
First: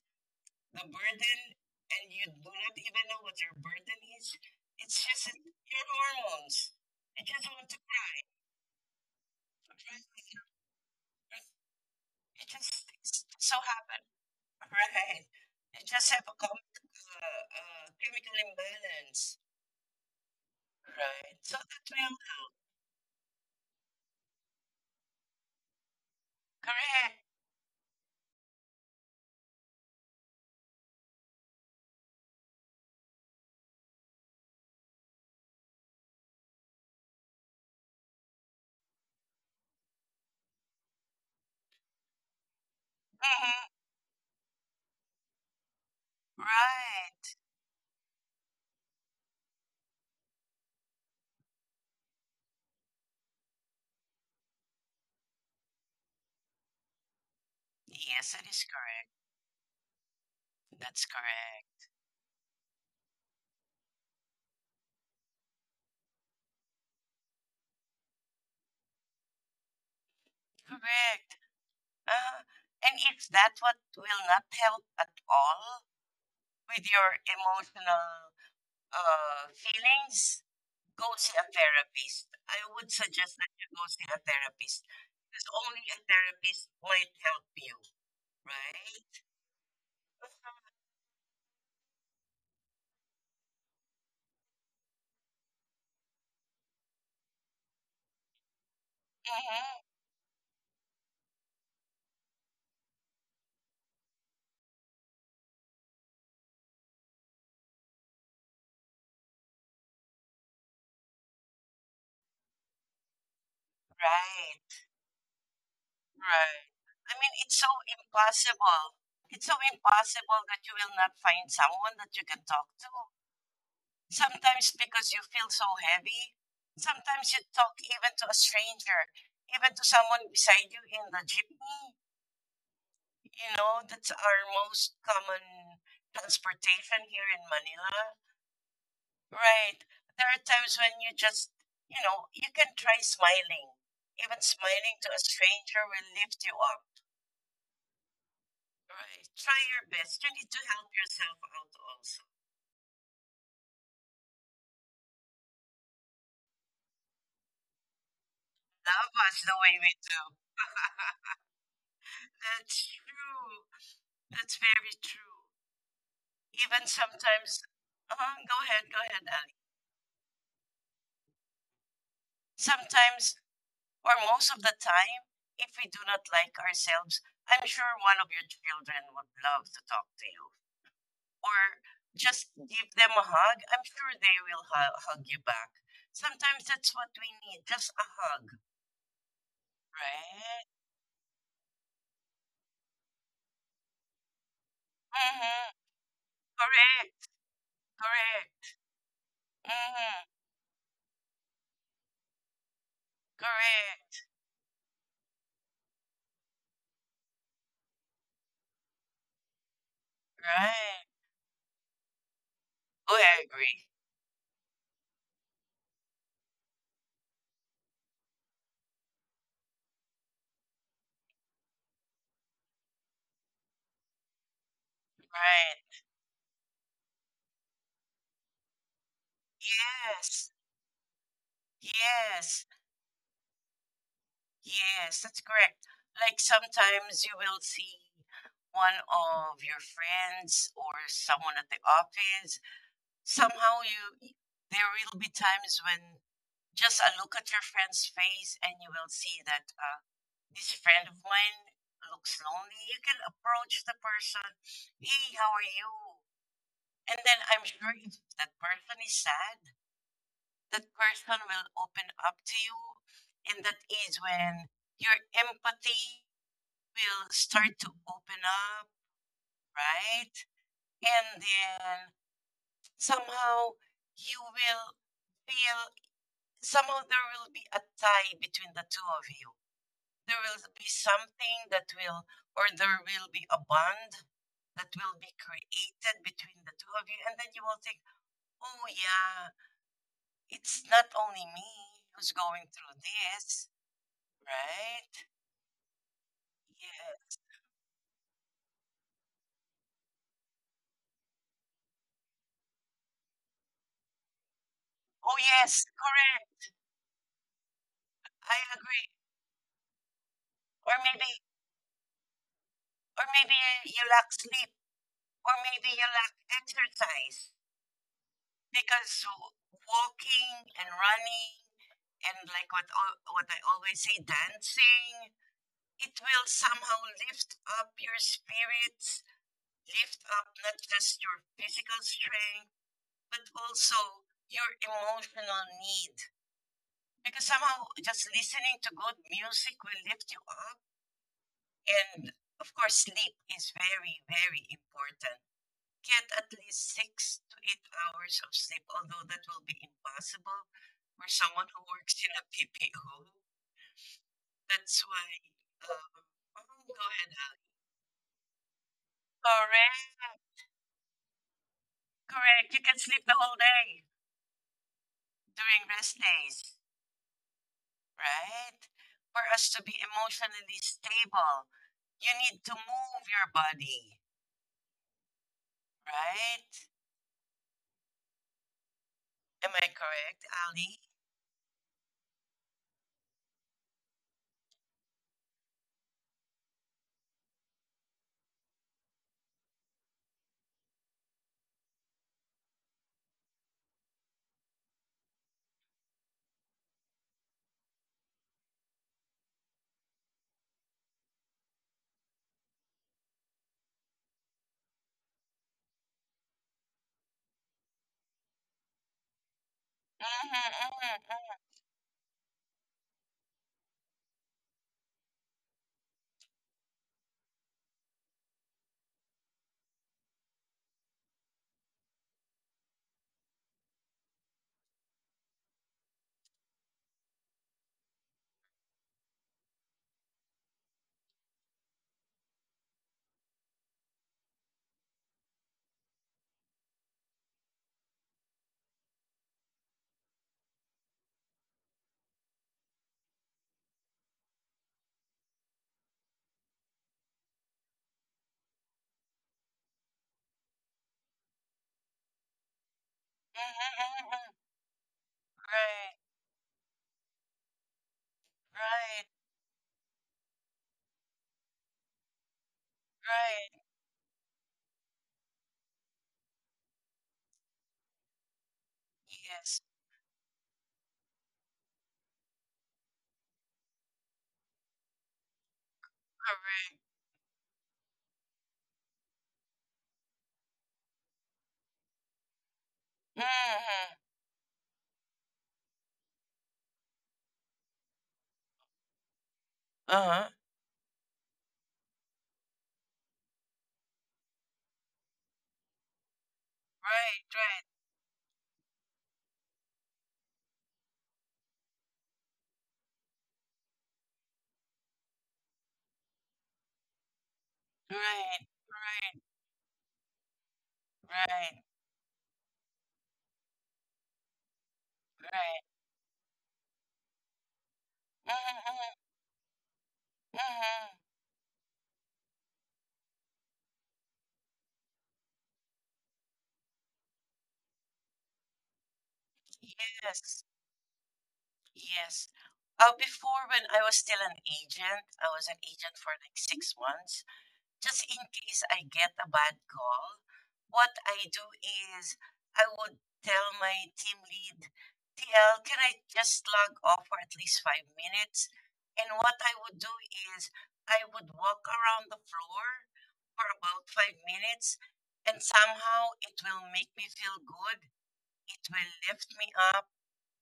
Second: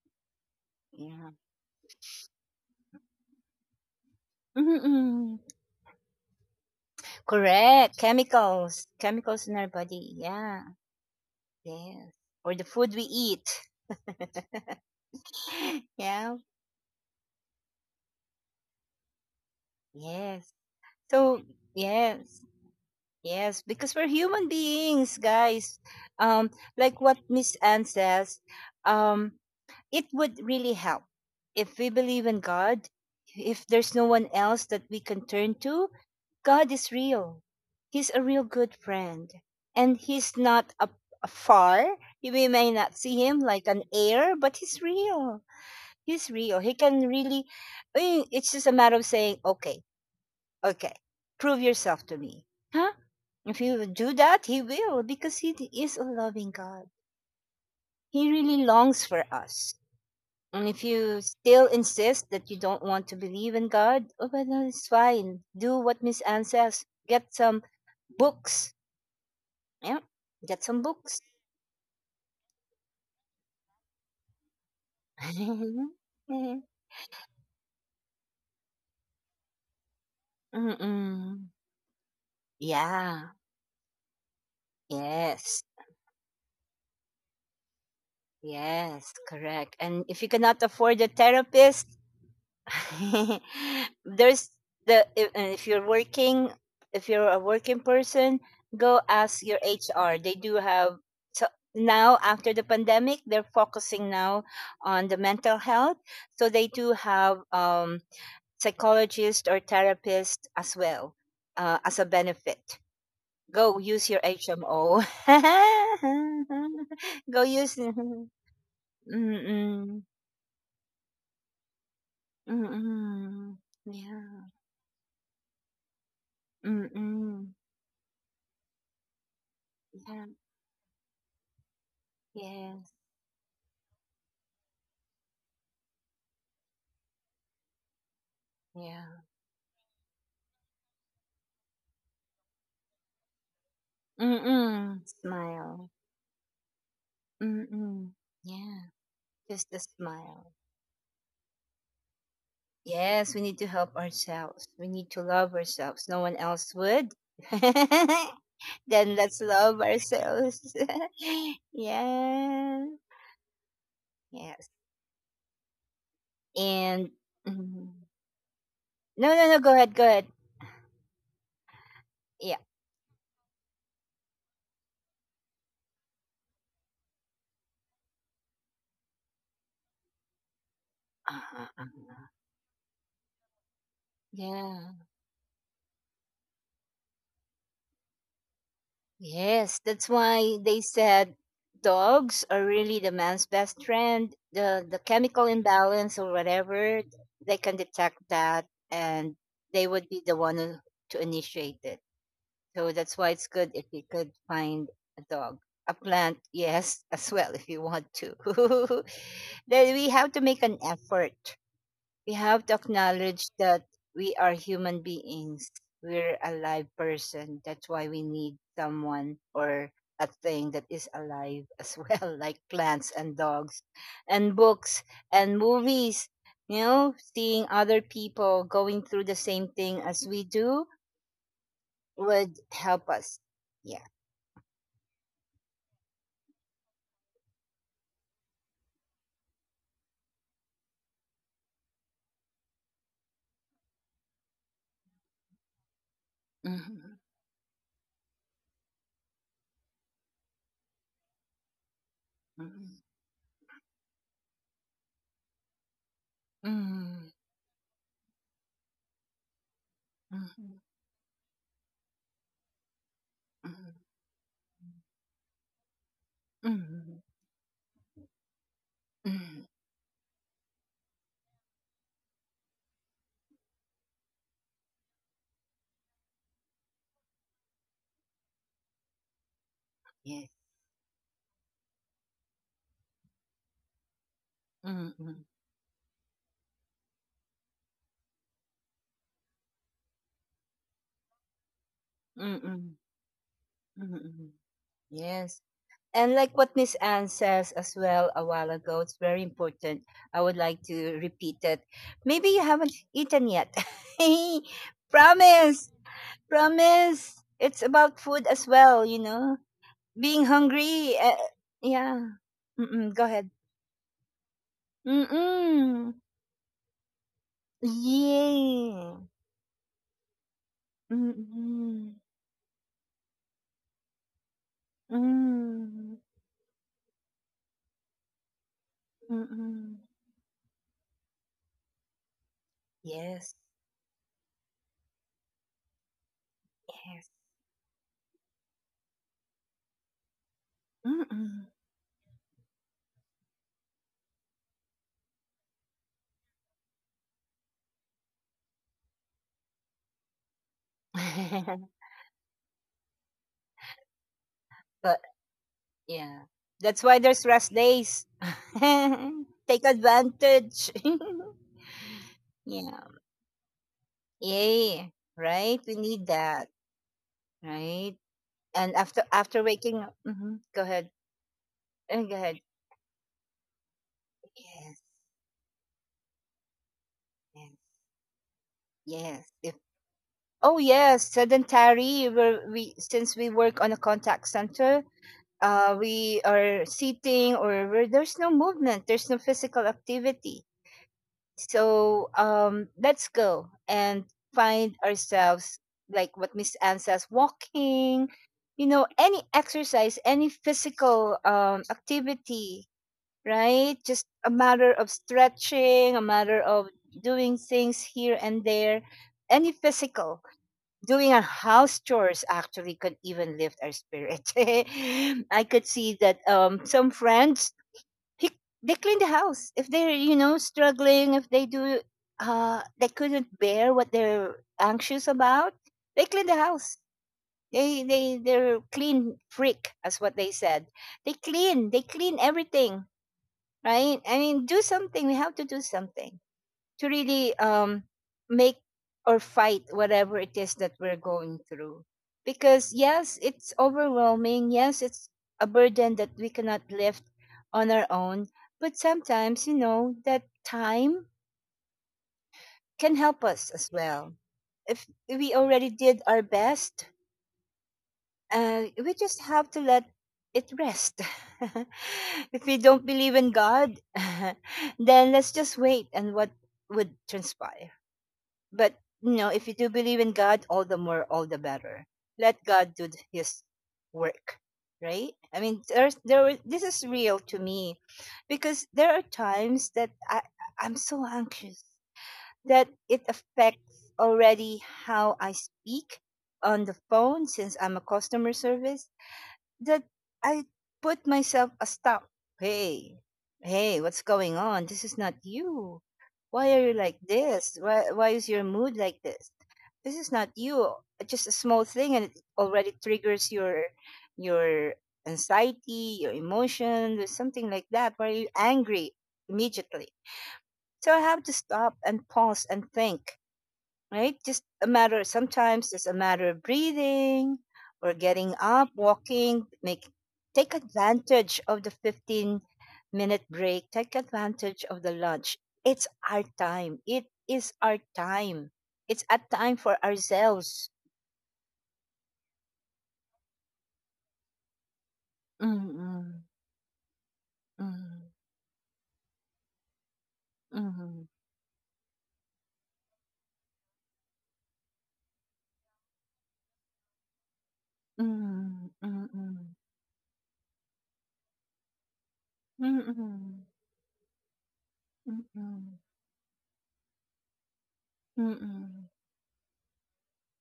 [SPEAKER 2] the
[SPEAKER 1] Yeah.
[SPEAKER 2] burden, and you do not even know what your burden is. It's just
[SPEAKER 1] Mm-mm.
[SPEAKER 2] that your hormones. I just want to
[SPEAKER 1] Correct.
[SPEAKER 2] cry.
[SPEAKER 1] Chemicals. Chemicals in our body.
[SPEAKER 2] Right?
[SPEAKER 1] Yeah. Yes.
[SPEAKER 2] It
[SPEAKER 1] Or the
[SPEAKER 2] just
[SPEAKER 1] food we
[SPEAKER 2] it's
[SPEAKER 1] eat.
[SPEAKER 2] so happened,
[SPEAKER 1] [laughs]
[SPEAKER 2] right? You just have a
[SPEAKER 1] Yeah.
[SPEAKER 2] chemical imbalance,
[SPEAKER 1] Yes.
[SPEAKER 2] right?
[SPEAKER 1] So,
[SPEAKER 2] So that will
[SPEAKER 1] yes.
[SPEAKER 2] help.
[SPEAKER 1] Yes, because we're human beings, guys. Um, like
[SPEAKER 2] Correct.
[SPEAKER 1] what Miss Anne says, um, it would really help if we believe in God. If there's no one else that we can turn to, God is real. He's a real good friend, and He's not a far. We may not see Him like
[SPEAKER 2] Mhm.
[SPEAKER 1] an air, but He's real. He's real. He can
[SPEAKER 2] Right.
[SPEAKER 1] really. It's just a matter of saying, "Okay, okay, prove yourself to me." Huh? If you do that, He will, because He is a loving God. He
[SPEAKER 2] Yes, it is
[SPEAKER 1] really longs
[SPEAKER 2] correct.
[SPEAKER 1] for us. And if
[SPEAKER 2] That's
[SPEAKER 1] you still
[SPEAKER 2] correct.
[SPEAKER 1] insist that you don't want to believe in God, oh, well, no, it's fine. Do what Miss Anne says. Get some books. Yeah, get some books.
[SPEAKER 2] Correct. Uh, and if that what will not help at all
[SPEAKER 1] [laughs]
[SPEAKER 2] with your emotional feelings, go see a
[SPEAKER 1] Mm-mm.
[SPEAKER 2] therapist. I would
[SPEAKER 1] Yeah,
[SPEAKER 2] suggest that you go see a therapist because
[SPEAKER 1] yes,
[SPEAKER 2] only a therapist might help you, right?
[SPEAKER 1] yes, correct. And if you cannot afford a therapist, [laughs] there's the if, and if you're working if you're a working person, go ask your
[SPEAKER 2] Mhm.
[SPEAKER 1] HR. They do have, so now after the pandemic, they're focusing now on the mental health, so they do have, psychologist or therapist as well, as a benefit. Go use your
[SPEAKER 2] Right.
[SPEAKER 1] HMO.
[SPEAKER 2] Right. I mean,
[SPEAKER 1] [laughs] Go
[SPEAKER 2] it's so
[SPEAKER 1] use
[SPEAKER 2] impossible. It's so
[SPEAKER 1] Mm-mm.
[SPEAKER 2] impossible that you will not find someone that you can talk to.
[SPEAKER 1] Mm-mm. yeah
[SPEAKER 2] Sometimes because you feel so heavy. Sometimes you
[SPEAKER 1] Mm-mm.
[SPEAKER 2] talk even to a stranger, even to someone beside you in the jeepney.
[SPEAKER 1] Yes,
[SPEAKER 2] You know, that's our most common transportation here in Manila.
[SPEAKER 1] yeah.
[SPEAKER 2] Right. There are times when you just, you know, you can try smiling. Even smiling
[SPEAKER 1] Mm-mm.
[SPEAKER 2] to a stranger
[SPEAKER 1] Smile.
[SPEAKER 2] will lift you up.
[SPEAKER 1] Mm-mm. Yeah,
[SPEAKER 2] Right. Try
[SPEAKER 1] just a
[SPEAKER 2] your best. You need
[SPEAKER 1] smile.
[SPEAKER 2] to help yourself out also.
[SPEAKER 1] Yes, we need to help ourselves. We need to love ourselves. No one else would. [laughs]
[SPEAKER 2] Love
[SPEAKER 1] then let's
[SPEAKER 2] us the way
[SPEAKER 1] love
[SPEAKER 2] we do.
[SPEAKER 1] ourselves.
[SPEAKER 2] [laughs]
[SPEAKER 1] [laughs] yeah.
[SPEAKER 2] That's true. That's
[SPEAKER 1] Yes.
[SPEAKER 2] very true. Even
[SPEAKER 1] And
[SPEAKER 2] sometimes,
[SPEAKER 1] mm,
[SPEAKER 2] go ahead,
[SPEAKER 1] no, no,
[SPEAKER 2] Ali.
[SPEAKER 1] no. Go ahead. Go ahead. Yeah.
[SPEAKER 2] Sometimes, or most of the time, if we do not like ourselves, I'm sure one of your children would love to talk to you.
[SPEAKER 1] Uh,
[SPEAKER 2] Or
[SPEAKER 1] uh, uh,
[SPEAKER 2] just give them a hug. I'm sure they will
[SPEAKER 1] Yeah.
[SPEAKER 2] hug you back. Sometimes that's what we need, just a hug.
[SPEAKER 1] Yes, that's why
[SPEAKER 2] Right.
[SPEAKER 1] they said dogs are really the man's best friend. The chemical
[SPEAKER 2] Mm-hmm.
[SPEAKER 1] imbalance or whatever,
[SPEAKER 2] Correct,
[SPEAKER 1] they can detect that
[SPEAKER 2] correct.
[SPEAKER 1] and they would be
[SPEAKER 2] Mhm,
[SPEAKER 1] the one who- to initiate it. So that's why it's good if you
[SPEAKER 2] correct.
[SPEAKER 1] could find a dog. A plant, [laughs] yes, as well if you want to. [laughs] then we have to make an
[SPEAKER 2] Right.
[SPEAKER 1] effort we have to
[SPEAKER 2] Oh, I
[SPEAKER 1] acknowledge that
[SPEAKER 2] agree.
[SPEAKER 1] we are human beings. We're a live person. That's why we need someone or a thing that is alive as well, [laughs] like plants and dogs and books and
[SPEAKER 2] Right.
[SPEAKER 1] movies. You know, seeing other people going through the same thing as we
[SPEAKER 2] Yes,
[SPEAKER 1] do would
[SPEAKER 2] yes,
[SPEAKER 1] help us. Yeah.
[SPEAKER 2] yes, that's correct. Like sometimes you will see one of your friends or someone at the office. Somehow you, there will be times when just a
[SPEAKER 1] Mhm,
[SPEAKER 2] look at your friend's face and you will see that this friend of mine looks lonely. You
[SPEAKER 1] mhm,
[SPEAKER 2] can approach the person, hey, how are you? And
[SPEAKER 1] mhm,
[SPEAKER 2] then I'm sure if that person is sad,
[SPEAKER 1] mhm,
[SPEAKER 2] that person will open up to you. And that is when your empathy
[SPEAKER 1] mhm, mhm,
[SPEAKER 2] will start to open up,
[SPEAKER 1] mhm.
[SPEAKER 2] right? And then somehow you will feel, somehow there will be a tie between the two of you.
[SPEAKER 1] Yes.
[SPEAKER 2] There will be something that will, or there will be a bond that will be
[SPEAKER 1] Mhm,
[SPEAKER 2] created between the two of you. And then you will think, oh, yeah, it's not only me who's going
[SPEAKER 1] mhm,
[SPEAKER 2] through this,
[SPEAKER 1] mhm, mhm.
[SPEAKER 2] right?
[SPEAKER 1] Yes. And like what Miss Anne
[SPEAKER 2] Yeah.
[SPEAKER 1] says as well a while ago, it's very important. I would like to repeat it. Maybe you haven't eaten yet. [laughs]
[SPEAKER 2] Oh, yes,
[SPEAKER 1] promise,
[SPEAKER 2] correct.
[SPEAKER 1] promise. It's about food as
[SPEAKER 2] I
[SPEAKER 1] well,
[SPEAKER 2] agree.
[SPEAKER 1] you know. Being
[SPEAKER 2] Or
[SPEAKER 1] hungry.
[SPEAKER 2] maybe,
[SPEAKER 1] Yeah. Mm-mm, go
[SPEAKER 2] or
[SPEAKER 1] ahead.
[SPEAKER 2] maybe you lack sleep, or maybe you
[SPEAKER 1] Mm-mm.
[SPEAKER 2] lack exercise
[SPEAKER 1] Yeah.
[SPEAKER 2] because walking and running
[SPEAKER 1] Mm-mm.
[SPEAKER 2] and like what what I always say, dancing, it
[SPEAKER 1] Mm-mm.
[SPEAKER 2] will somehow lift up your spirits,
[SPEAKER 1] Mm-mm.
[SPEAKER 2] lift up not just your physical strength, but
[SPEAKER 1] Yes.
[SPEAKER 2] also your emotional need.
[SPEAKER 1] Yes.
[SPEAKER 2] Because somehow just listening to good music will lift you up.
[SPEAKER 1] Mm-mm.
[SPEAKER 2] And of course, sleep is very, very important. Get at least 6 to 8 hours of sleep, although that will be impossible for someone who works in a PPO. That's
[SPEAKER 1] [laughs]
[SPEAKER 2] why, um,
[SPEAKER 1] Yeah.
[SPEAKER 2] oh, go
[SPEAKER 1] That's why
[SPEAKER 2] ahead,
[SPEAKER 1] there's
[SPEAKER 2] Ali.
[SPEAKER 1] rest days. [laughs] Take
[SPEAKER 2] Correct,
[SPEAKER 1] advantage. [laughs]
[SPEAKER 2] correct. You can
[SPEAKER 1] yeah.
[SPEAKER 2] sleep the whole day
[SPEAKER 1] Yay. Right?
[SPEAKER 2] during
[SPEAKER 1] We
[SPEAKER 2] rest
[SPEAKER 1] need that.
[SPEAKER 2] days,
[SPEAKER 1] Right?
[SPEAKER 2] right?
[SPEAKER 1] And after
[SPEAKER 2] For
[SPEAKER 1] after
[SPEAKER 2] us to be
[SPEAKER 1] waking up, hmm
[SPEAKER 2] emotionally
[SPEAKER 1] go ahead.
[SPEAKER 2] stable, you
[SPEAKER 1] Go ahead.
[SPEAKER 2] need to move your body,
[SPEAKER 1] Yes.
[SPEAKER 2] right?
[SPEAKER 1] Yes. Yes.
[SPEAKER 2] Am
[SPEAKER 1] If,
[SPEAKER 2] I correct,
[SPEAKER 1] oh
[SPEAKER 2] Ali?
[SPEAKER 1] yes, sedentary. We're, we since we work on a contact center, we are sitting or we're, there's no movement. There's no physical activity. So let's go and find ourselves like what Miss Anne says, walking, you know, any exercise, any physical activity, right? Just a matter of stretching, a matter of doing things here and there. Any physical,
[SPEAKER 2] Mm-hmm, mm-hmm,
[SPEAKER 1] doing our
[SPEAKER 2] mm-hmm,
[SPEAKER 1] house chores actually could even lift our spirit. [laughs] I could see that some friends he, they clean the house if they're you know struggling if they do they couldn't bear what they're anxious about they clean the house they they're clean freak as what they said they clean everything right I mean do something we have to do something to really make or fight whatever it is that we're going through because yes it's overwhelming yes it's a burden that we cannot lift on our own but sometimes you know that time can help us as well
[SPEAKER 2] mm-hmm.
[SPEAKER 1] if we already
[SPEAKER 2] Right,
[SPEAKER 1] did our best we
[SPEAKER 2] right,
[SPEAKER 1] just have to let it rest [laughs] if we don't believe in
[SPEAKER 2] right.
[SPEAKER 1] god [laughs] then let's just wait and what would transpire But you know, if you
[SPEAKER 2] Yes,
[SPEAKER 1] do believe in God, all the more, all the better. Let God do th- His work, right? I mean, there's there. Were- This
[SPEAKER 2] correct.
[SPEAKER 1] is real to me, because there are times that I I'm so anxious that it affects
[SPEAKER 2] Mm-hmm.
[SPEAKER 1] already how I speak on the phone since I'm a customer service that
[SPEAKER 2] Uh-huh.
[SPEAKER 1] I put myself a stop. Hey, hey, what's going on? This is not you. Why are you like
[SPEAKER 2] Right,
[SPEAKER 1] this?
[SPEAKER 2] right,
[SPEAKER 1] Why is your mood like this? This is not you. Just a small thing, and it already triggers your anxiety, your emotion, or something like that. Why are you
[SPEAKER 2] right,
[SPEAKER 1] angry
[SPEAKER 2] right,
[SPEAKER 1] immediately? So I have to
[SPEAKER 2] right,
[SPEAKER 1] stop and pause and think right? Just a matter, sometimes
[SPEAKER 2] right.
[SPEAKER 1] it's a matter of breathing or getting
[SPEAKER 2] Mm-hmm,
[SPEAKER 1] up, walking, make, take
[SPEAKER 2] mm-hmm.
[SPEAKER 1] advantage of the 15-minute break, take advantage of the lunch. It's our time. It is our time. It's a time for
[SPEAKER 2] Yes,
[SPEAKER 1] ourselves.
[SPEAKER 2] yes. Before, when I was still an agent, I was an agent for
[SPEAKER 1] Mm-mm,
[SPEAKER 2] like 6 months. Just
[SPEAKER 1] mm-mm,
[SPEAKER 2] in case I get a bad call, what I do is I would tell my team lead, TL, can I just log off for at least 5 minutes? And what
[SPEAKER 1] mm-mm,
[SPEAKER 2] I would do is I would walk around the
[SPEAKER 1] mm-mm,
[SPEAKER 2] floor
[SPEAKER 1] mm-mm,
[SPEAKER 2] for about 5 minutes, and somehow it will make me feel good.
[SPEAKER 1] mm-mm,
[SPEAKER 2] It
[SPEAKER 1] mm-mm,
[SPEAKER 2] will lift me up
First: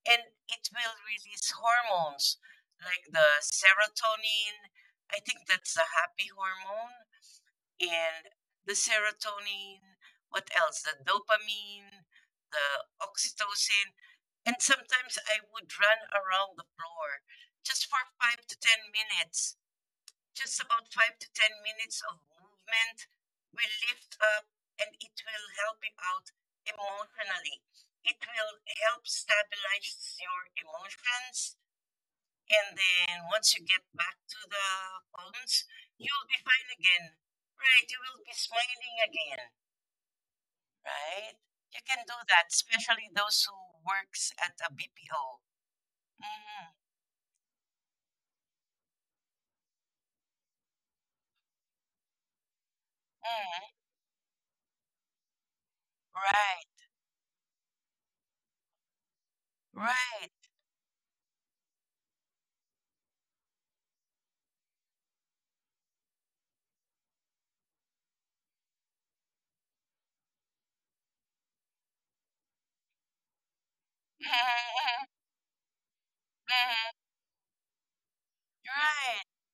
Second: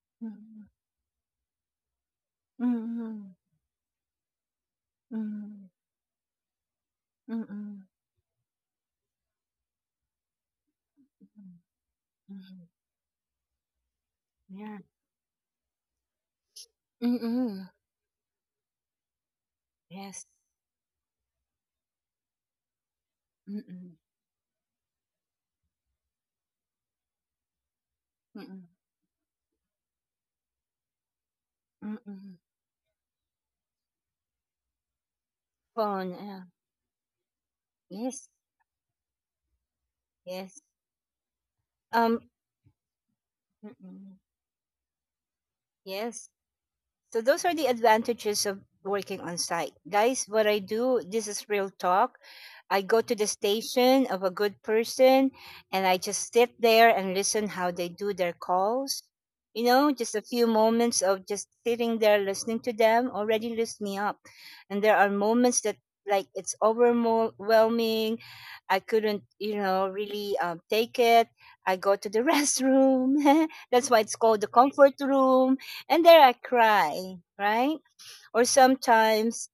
[SPEAKER 2] and
[SPEAKER 1] mm-mm,
[SPEAKER 2] it will release hormones like
[SPEAKER 1] mm-mm,
[SPEAKER 2] the serotonin. I think
[SPEAKER 1] mm-mm,
[SPEAKER 2] that's the happy hormone
[SPEAKER 1] mm-mm, mm-mm,
[SPEAKER 2] and the serotonin, what else? The dopamine,
[SPEAKER 1] mm-mm.
[SPEAKER 2] the oxytocin. And
[SPEAKER 1] Yeah.
[SPEAKER 2] sometimes I would run around the floor
[SPEAKER 1] Mm-mm.
[SPEAKER 2] just for five to 10 minutes,
[SPEAKER 1] Yes.
[SPEAKER 2] just about five to 10 minutes of movement will
[SPEAKER 1] Mm-mm.
[SPEAKER 2] lift up and it will help you out emotionally. It will
[SPEAKER 1] Mm-mm.
[SPEAKER 2] help stabilize your emotions
[SPEAKER 1] Mm-mm.
[SPEAKER 2] and then once you get back to the homes,
[SPEAKER 1] Phone.
[SPEAKER 2] you'll be
[SPEAKER 1] Yeah.
[SPEAKER 2] fine again. Right? You will
[SPEAKER 1] Yes.
[SPEAKER 2] be smiling again.
[SPEAKER 1] Yes.
[SPEAKER 2] Right? You can do
[SPEAKER 1] Um.
[SPEAKER 2] that, especially those who
[SPEAKER 1] Mm-mm.
[SPEAKER 2] works at a BPO.
[SPEAKER 1] Yes.
[SPEAKER 2] Mm-hmm.
[SPEAKER 1] So those are the advantages of working on site. Guys, what I do, this is real talk. I go to the
[SPEAKER 2] Mm-hmm.
[SPEAKER 1] station of a good person and I just sit
[SPEAKER 2] Right.
[SPEAKER 1] there and listen how they do their calls. You know, just a
[SPEAKER 2] Right.
[SPEAKER 1] few moments of just sitting there listening to them already lifts me up. And there are moments that like it's overwhelming. I couldn't, you know, really take it. I go to the [laughs] restroom. [laughs] That's why it's called the comfort
[SPEAKER 2] Mm-hmm.
[SPEAKER 1] room and there I
[SPEAKER 2] Mm-hmm. Mm-hmm.
[SPEAKER 1] cry, right? Or
[SPEAKER 2] Right.
[SPEAKER 1] sometimes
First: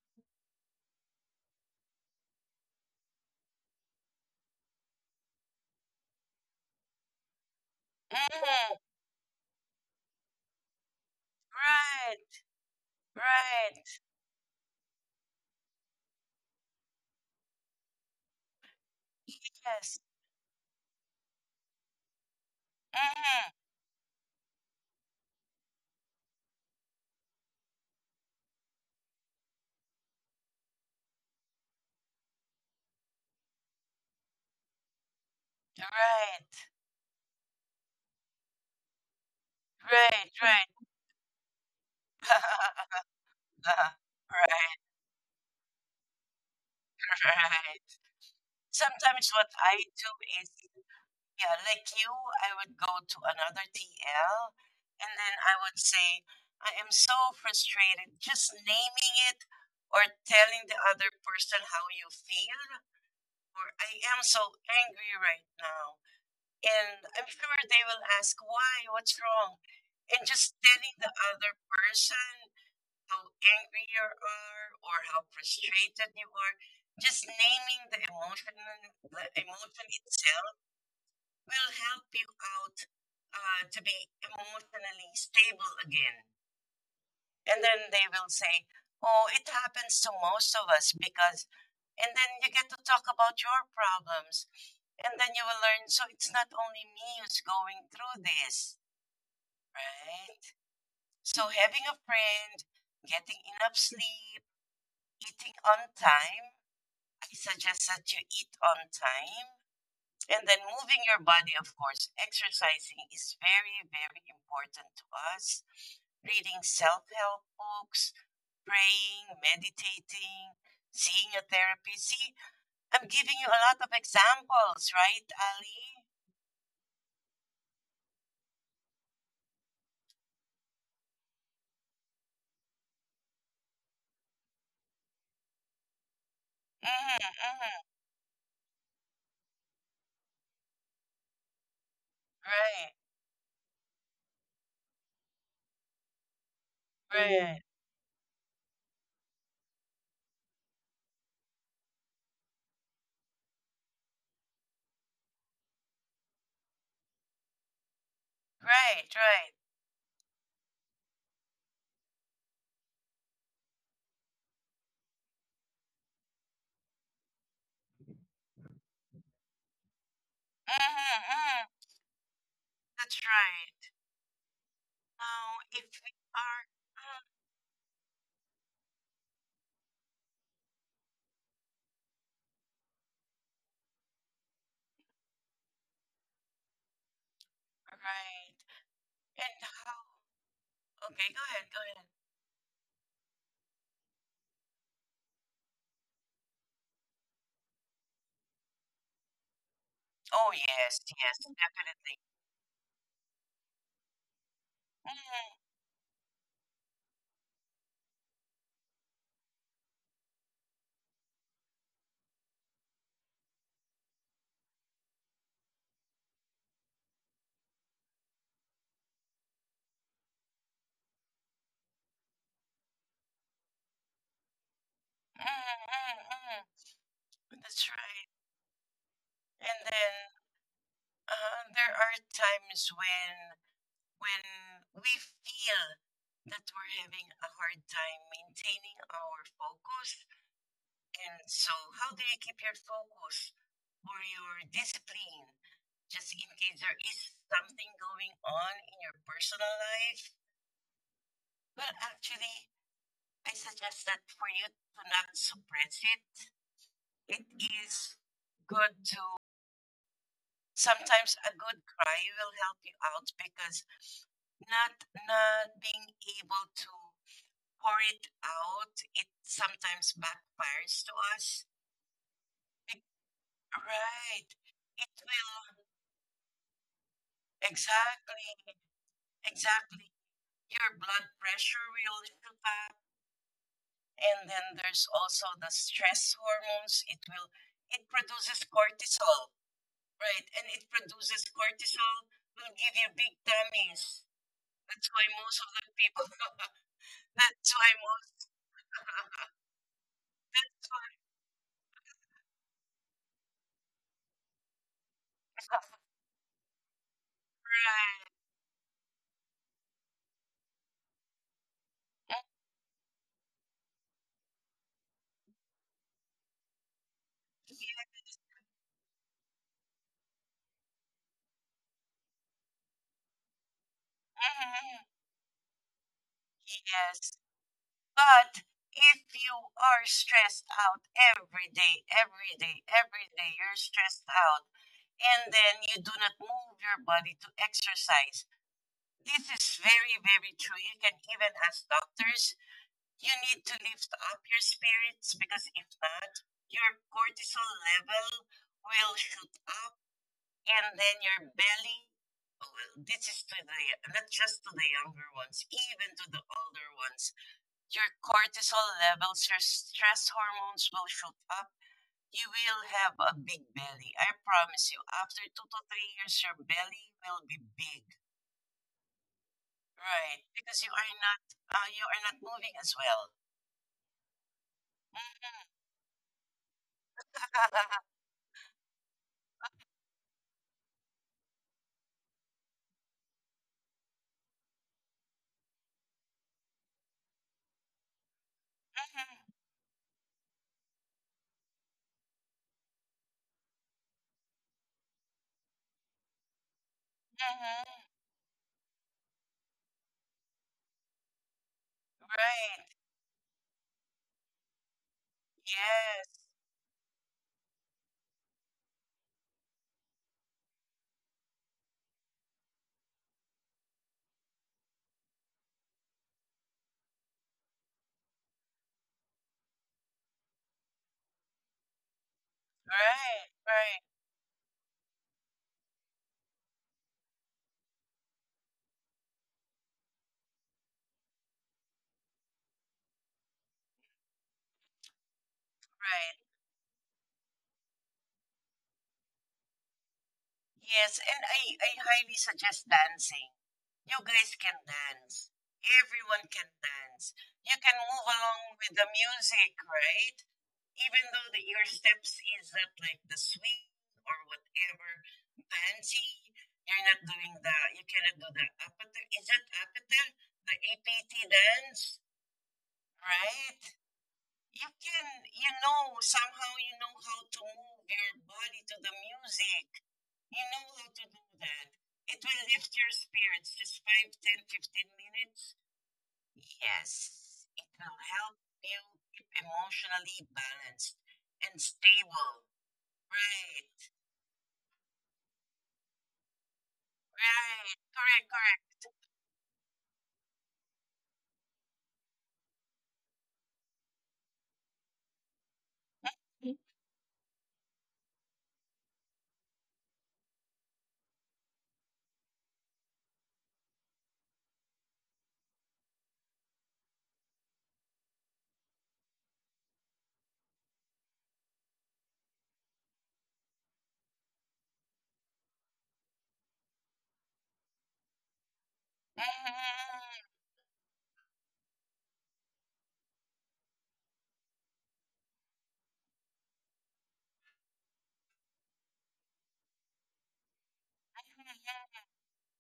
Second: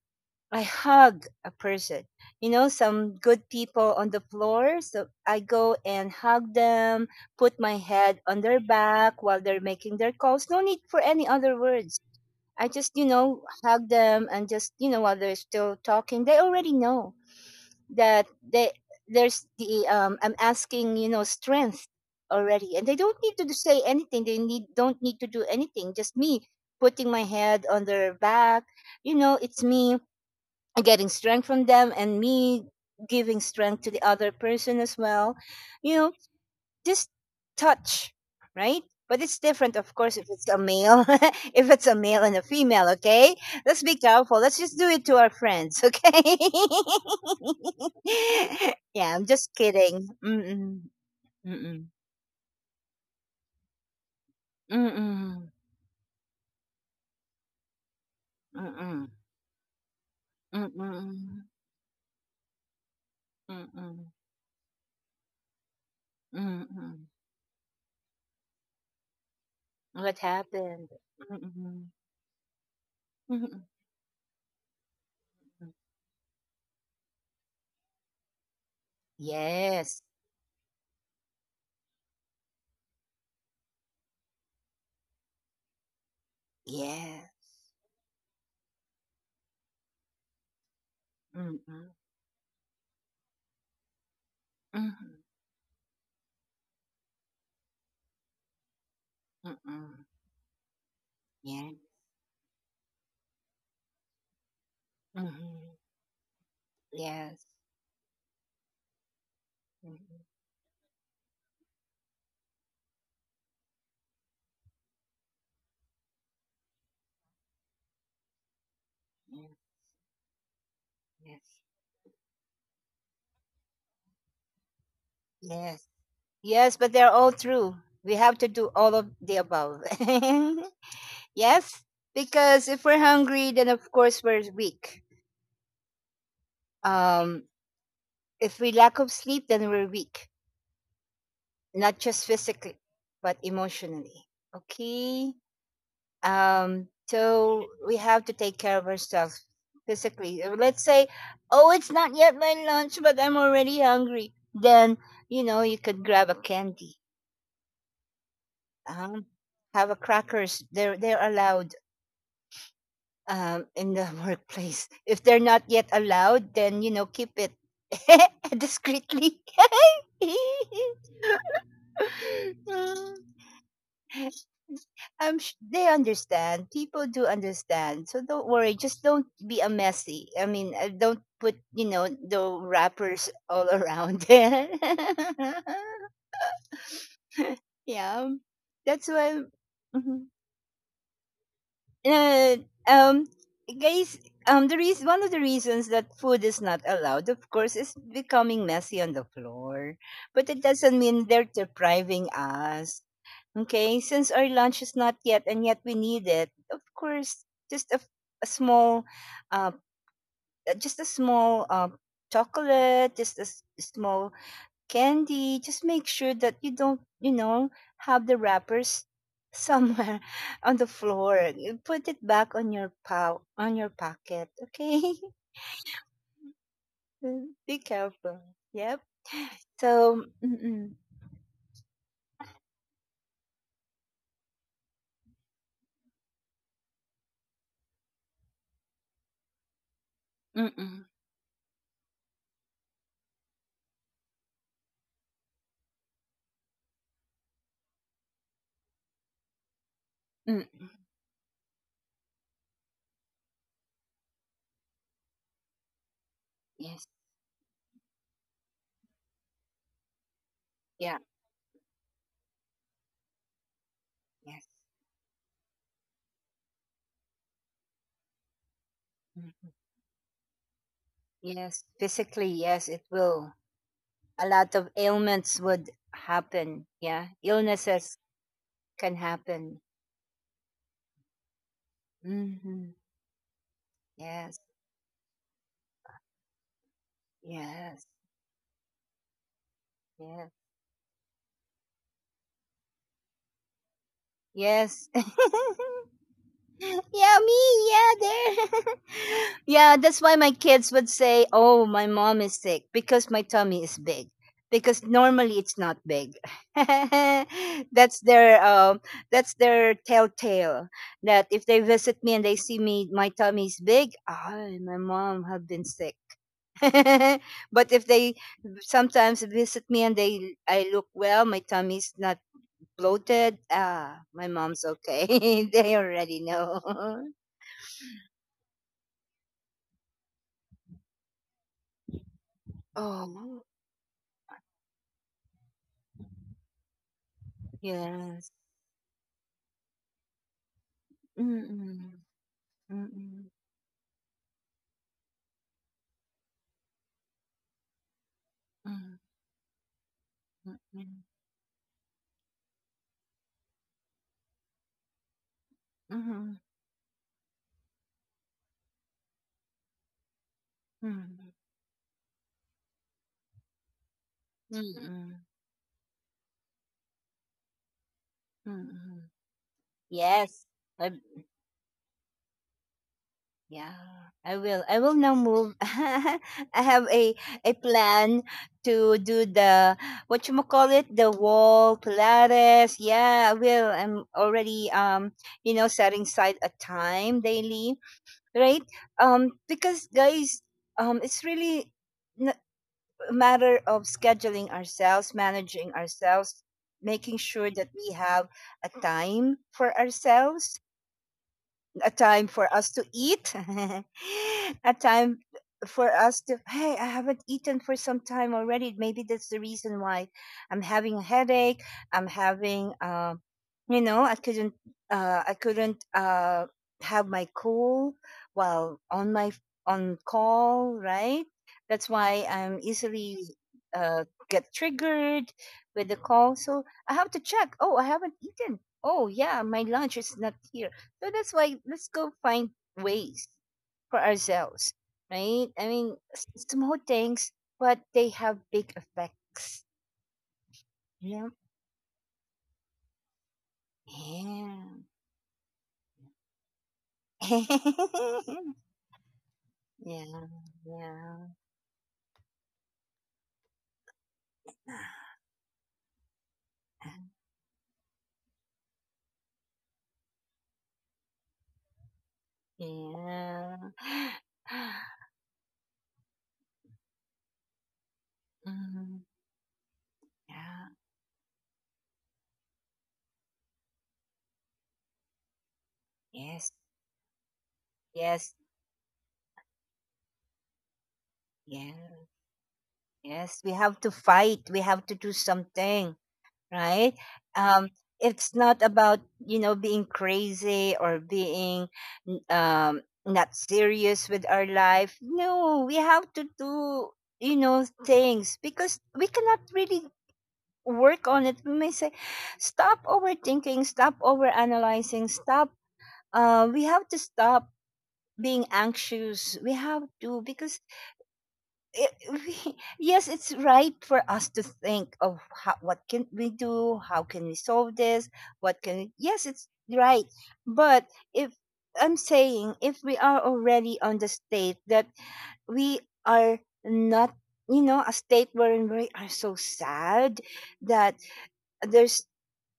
[SPEAKER 1] I hug a person. You know, some good people on the floor. So I go and hug them, put my head on their
[SPEAKER 2] Mm-hmm.
[SPEAKER 1] back while they're making their calls. No need for any other words.
[SPEAKER 2] Right.
[SPEAKER 1] I just, you know,
[SPEAKER 2] Right.
[SPEAKER 1] hug them and just, you know, while they're still talking, they already know that they there's the
[SPEAKER 2] Yes.
[SPEAKER 1] I'm asking, you know, strength already, and they don't need to
[SPEAKER 2] Mm-hmm.
[SPEAKER 1] say anything. They need don't need to do anything. Just me putting my head on their back. You know, it's me getting strength from them, and me giving strength to the other person as well. You know,
[SPEAKER 2] Right.
[SPEAKER 1] just touch, right? But it's different, of course, if
[SPEAKER 2] Right.
[SPEAKER 1] it's a
[SPEAKER 2] Right.
[SPEAKER 1] male, [laughs] if it's a male and a female, okay? Let's be
[SPEAKER 2] [laughs]
[SPEAKER 1] careful. Let's just
[SPEAKER 2] Right.
[SPEAKER 1] do it to our friends, okay?
[SPEAKER 2] Right.
[SPEAKER 1] [laughs] Yeah, I'm
[SPEAKER 2] Sometimes what
[SPEAKER 1] just
[SPEAKER 2] I
[SPEAKER 1] kidding.
[SPEAKER 2] do is,
[SPEAKER 1] Mm-mm,
[SPEAKER 2] yeah,
[SPEAKER 1] mm-mm,
[SPEAKER 2] like you, I would go to another TL and then
[SPEAKER 1] mm-mm,
[SPEAKER 2] I would say, I am so frustrated. Just
[SPEAKER 1] mm-mm,
[SPEAKER 2] naming it or telling the other
[SPEAKER 1] mm-mm,
[SPEAKER 2] person how you feel, or I
[SPEAKER 1] mm-mm,
[SPEAKER 2] am so angry right now. And
[SPEAKER 1] mm-mm.
[SPEAKER 2] I'm sure they will ask, why? What's wrong?
[SPEAKER 1] What
[SPEAKER 2] And just
[SPEAKER 1] happened?
[SPEAKER 2] telling the other
[SPEAKER 1] Mm-mm,
[SPEAKER 2] person how
[SPEAKER 1] mm-mm.
[SPEAKER 2] angry you are or how frustrated you are, just naming the emotion
[SPEAKER 1] Yes,
[SPEAKER 2] itself will help you out to be emotionally stable again.
[SPEAKER 1] yeah.
[SPEAKER 2] And then they will say, oh, it happens to most of us because,
[SPEAKER 1] Mm-mm,
[SPEAKER 2] and then you get to talk about your problems.
[SPEAKER 1] mm-mm,
[SPEAKER 2] And then you will learn, so it's not only me who's going through this,
[SPEAKER 1] mm-mm,
[SPEAKER 2] right? So
[SPEAKER 1] yeah.
[SPEAKER 2] having a friend, getting enough sleep, eating
[SPEAKER 1] Mm-hmm.
[SPEAKER 2] on time, I
[SPEAKER 1] Yes.
[SPEAKER 2] suggest that you eat on time.
[SPEAKER 1] Mhm.
[SPEAKER 2] And then moving your body, of course, exercising is very, very important to us. Reading self help books, praying,
[SPEAKER 1] Yeah.
[SPEAKER 2] meditating, seeing a
[SPEAKER 1] Yes.
[SPEAKER 2] therapist. See, I'm giving you a lot of examples, right,
[SPEAKER 1] Yes.
[SPEAKER 2] Ali?
[SPEAKER 1] Yes, but they're all true. We have to do all of the above. [laughs] Yes, because if we're hungry, then of course we're weak.
[SPEAKER 2] Mm-hmm,
[SPEAKER 1] Um,
[SPEAKER 2] mm-hmm.
[SPEAKER 1] if we lack of sleep, then we're weak, not just physically,
[SPEAKER 2] Right,
[SPEAKER 1] but emotionally. Okay. Um,
[SPEAKER 2] right,
[SPEAKER 1] so we have to take care of ourselves physically. Let's say, oh, it's not yet my lunch, but I'm already hungry. Then, you know, you could grab a candy,
[SPEAKER 2] right,
[SPEAKER 1] um,
[SPEAKER 2] right.
[SPEAKER 1] have crackers. They're allowed, in the [laughs] workplace. If they're not yet allowed, then you know, keep it [laughs] discreetly.
[SPEAKER 2] Mm-hmm, mm-hmm. That's
[SPEAKER 1] [laughs]
[SPEAKER 2] right. Now,
[SPEAKER 1] They
[SPEAKER 2] if we are,
[SPEAKER 1] understand, people
[SPEAKER 2] mm,
[SPEAKER 1] do understand, so don't worry. Just don't be a messy, don't put, you know, the wrappers all around. [laughs] Yeah,
[SPEAKER 2] right,
[SPEAKER 1] that's why.
[SPEAKER 2] and how,
[SPEAKER 1] Mhm.
[SPEAKER 2] okay, go ahead, go ahead.
[SPEAKER 1] uh, um Guys, the reason, one of the reasons that food is not allowed, of course, is becoming messy on the floor. But
[SPEAKER 2] Oh,
[SPEAKER 1] it doesn't
[SPEAKER 2] yes,
[SPEAKER 1] mean
[SPEAKER 2] yes,
[SPEAKER 1] they're
[SPEAKER 2] definitely.
[SPEAKER 1] depriving us. Okay, since our lunch is not
[SPEAKER 2] Mm,
[SPEAKER 1] yet, and yet we need it, of course, just a small uh just a small chocolate, just a small candy. Just make sure that you don't, you know, have the wrappers somewhere [laughs] on the floor. You Put it back on your pow on your pocket. Okay,
[SPEAKER 2] mm, mm, mm.
[SPEAKER 1] [laughs] be
[SPEAKER 2] That's right.
[SPEAKER 1] careful. Yep.
[SPEAKER 2] And then
[SPEAKER 1] So, mm-mm,
[SPEAKER 2] there are times when we feel that we're having a hard time maintaining our focus.
[SPEAKER 1] mm-mm,
[SPEAKER 2] And so, how do you keep your focus or your discipline? Just in case there is something going on in your personal life.
[SPEAKER 1] mm.
[SPEAKER 2] Well, actually, I suggest that for you to not suppress it,
[SPEAKER 1] Yes,
[SPEAKER 2] it is good to
[SPEAKER 1] yeah,
[SPEAKER 2] sometimes a good cry will help you out because
[SPEAKER 1] yes,
[SPEAKER 2] not not being able to pour it out, it
[SPEAKER 1] mm,
[SPEAKER 2] sometimes backfires to us.
[SPEAKER 1] yes. Physically, yes,
[SPEAKER 2] Be-
[SPEAKER 1] it will.
[SPEAKER 2] right,
[SPEAKER 1] A lot of
[SPEAKER 2] it
[SPEAKER 1] ailments
[SPEAKER 2] will,
[SPEAKER 1] would happen. Yeah, illnesses
[SPEAKER 2] exactly,
[SPEAKER 1] can happen.
[SPEAKER 2] exactly, your blood pressure will shoot
[SPEAKER 1] Hmm.
[SPEAKER 2] up and
[SPEAKER 1] Yes,
[SPEAKER 2] then there's also the stress hormones, it will, it
[SPEAKER 1] yes,
[SPEAKER 2] produces cortisol, right,
[SPEAKER 1] yes,
[SPEAKER 2] and it produces cortisol, will give you big tummies. That's
[SPEAKER 1] yes.
[SPEAKER 2] why most of the
[SPEAKER 1] [laughs]
[SPEAKER 2] people.
[SPEAKER 1] Yeah,
[SPEAKER 2] [laughs] That's
[SPEAKER 1] me,
[SPEAKER 2] why
[SPEAKER 1] yeah,
[SPEAKER 2] most.
[SPEAKER 1] there. [laughs]
[SPEAKER 2] [laughs]
[SPEAKER 1] Yeah, that's why my
[SPEAKER 2] That's
[SPEAKER 1] kids
[SPEAKER 2] why,
[SPEAKER 1] would say, "Oh, my mom is sick because my tummy is big." Because normally it's not big. [laughs] That's
[SPEAKER 2] right?
[SPEAKER 1] their that's their telltale. That if they visit me
[SPEAKER 2] Mm.
[SPEAKER 1] and they see me, my tummy is big. Ah, my mom have been sick. [laughs] But if they
[SPEAKER 2] Yes.
[SPEAKER 1] sometimes visit me and they I look well, my tummy's not bloated. Ah, my mom's
[SPEAKER 2] Mhm.
[SPEAKER 1] okay. [laughs] They already know.
[SPEAKER 2] Yes. But if you are stressed out every day, every day, every day,
[SPEAKER 1] Oh,
[SPEAKER 2] you're stressed out, and then you do not move your body to exercise.
[SPEAKER 1] yes.
[SPEAKER 2] This is very, very true. You can even ask
[SPEAKER 1] Mm,
[SPEAKER 2] doctors,
[SPEAKER 1] mm,
[SPEAKER 2] you
[SPEAKER 1] mm,
[SPEAKER 2] need to lift up your spirits because if not, your cortisol level will
[SPEAKER 1] mm,
[SPEAKER 2] shoot up and then
[SPEAKER 1] mhm,
[SPEAKER 2] your belly, well, this is to the not just to the younger ones, even to the older ones. Your cortisol levels, your stress hormones will shoot
[SPEAKER 1] mhm,
[SPEAKER 2] up. You will have a big belly. I promise you. After
[SPEAKER 1] mm,
[SPEAKER 2] 2 to 3 years, your belly will be big.
[SPEAKER 1] mm.
[SPEAKER 2] Right,
[SPEAKER 1] Yes.
[SPEAKER 2] because
[SPEAKER 1] I,
[SPEAKER 2] you are not moving as well.
[SPEAKER 1] yeah, I will. I will now
[SPEAKER 2] Mhm.
[SPEAKER 1] move. [laughs] I have a
[SPEAKER 2] [laughs]
[SPEAKER 1] plan to do the, what you call it, the wall Pilates. Yeah, I will. I'm already, you know, setting aside a time daily, right?
[SPEAKER 2] Mhm.
[SPEAKER 1] Because guys, it's really a matter of scheduling ourselves, managing ourselves, making sure that
[SPEAKER 2] Mhm.
[SPEAKER 1] we have a time for ourselves, a time for
[SPEAKER 2] Right.
[SPEAKER 1] us to eat, [laughs] a time for
[SPEAKER 2] Yes.
[SPEAKER 1] us to, hey, I haven't eaten for some time already. Maybe that's the reason why I'm having a headache. I'm having, you know, I couldn't have my cool while on call, right? That's why I'm easily
[SPEAKER 2] Right. Right.
[SPEAKER 1] get triggered with the call. So I have to check. Oh, I haven't eaten. Oh, yeah, my lunch is not here, so that's why let's go find ways for ourselves, right? I mean,
[SPEAKER 2] Right.
[SPEAKER 1] small things, but they have big effects.
[SPEAKER 2] Yes, and
[SPEAKER 1] You
[SPEAKER 2] I highly suggest dancing. You guys
[SPEAKER 1] Yeah.
[SPEAKER 2] can dance. Everyone can dance. You can move
[SPEAKER 1] [laughs]
[SPEAKER 2] along with the music, right?
[SPEAKER 1] Yeah.
[SPEAKER 2] Even though
[SPEAKER 1] Yeah.
[SPEAKER 2] the, your steps is not like the swing or whatever, fancy, you're not doing the, you cannot do the apatel. Is it apatel? The APT dance, right?
[SPEAKER 1] Yeah.
[SPEAKER 2] You can,
[SPEAKER 1] [sighs]
[SPEAKER 2] you know, somehow you know how to move your body to the
[SPEAKER 1] Mm,
[SPEAKER 2] music, you know
[SPEAKER 1] yeah.
[SPEAKER 2] how to do that, it will lift your spirits just five, ten, fifteen
[SPEAKER 1] Yes.
[SPEAKER 2] minutes yes it will
[SPEAKER 1] Yes.
[SPEAKER 2] help you keep emotionally balanced and
[SPEAKER 1] Yeah.
[SPEAKER 2] stable,
[SPEAKER 1] Yes. We
[SPEAKER 2] right,
[SPEAKER 1] have to fight. We have to do something. Right? Um,
[SPEAKER 2] right, correct,
[SPEAKER 1] it's not
[SPEAKER 2] correct.
[SPEAKER 1] about, you know, being crazy or being, not serious with our life. No, we have to do, you know, things because we cannot really work on it. We may say, stop overthinking, stop overanalyzing, stop. We have to stop being anxious. We have to because we, [laughs] yes, it's right for us to think of how, what can we do, how can we solve this, what can we,
[SPEAKER 2] Mhm,
[SPEAKER 1] yes, it's right.
[SPEAKER 2] mhm,
[SPEAKER 1] But if I'm saying if we are already on the state that we are not, you know, a state wherein we are so sad that there's,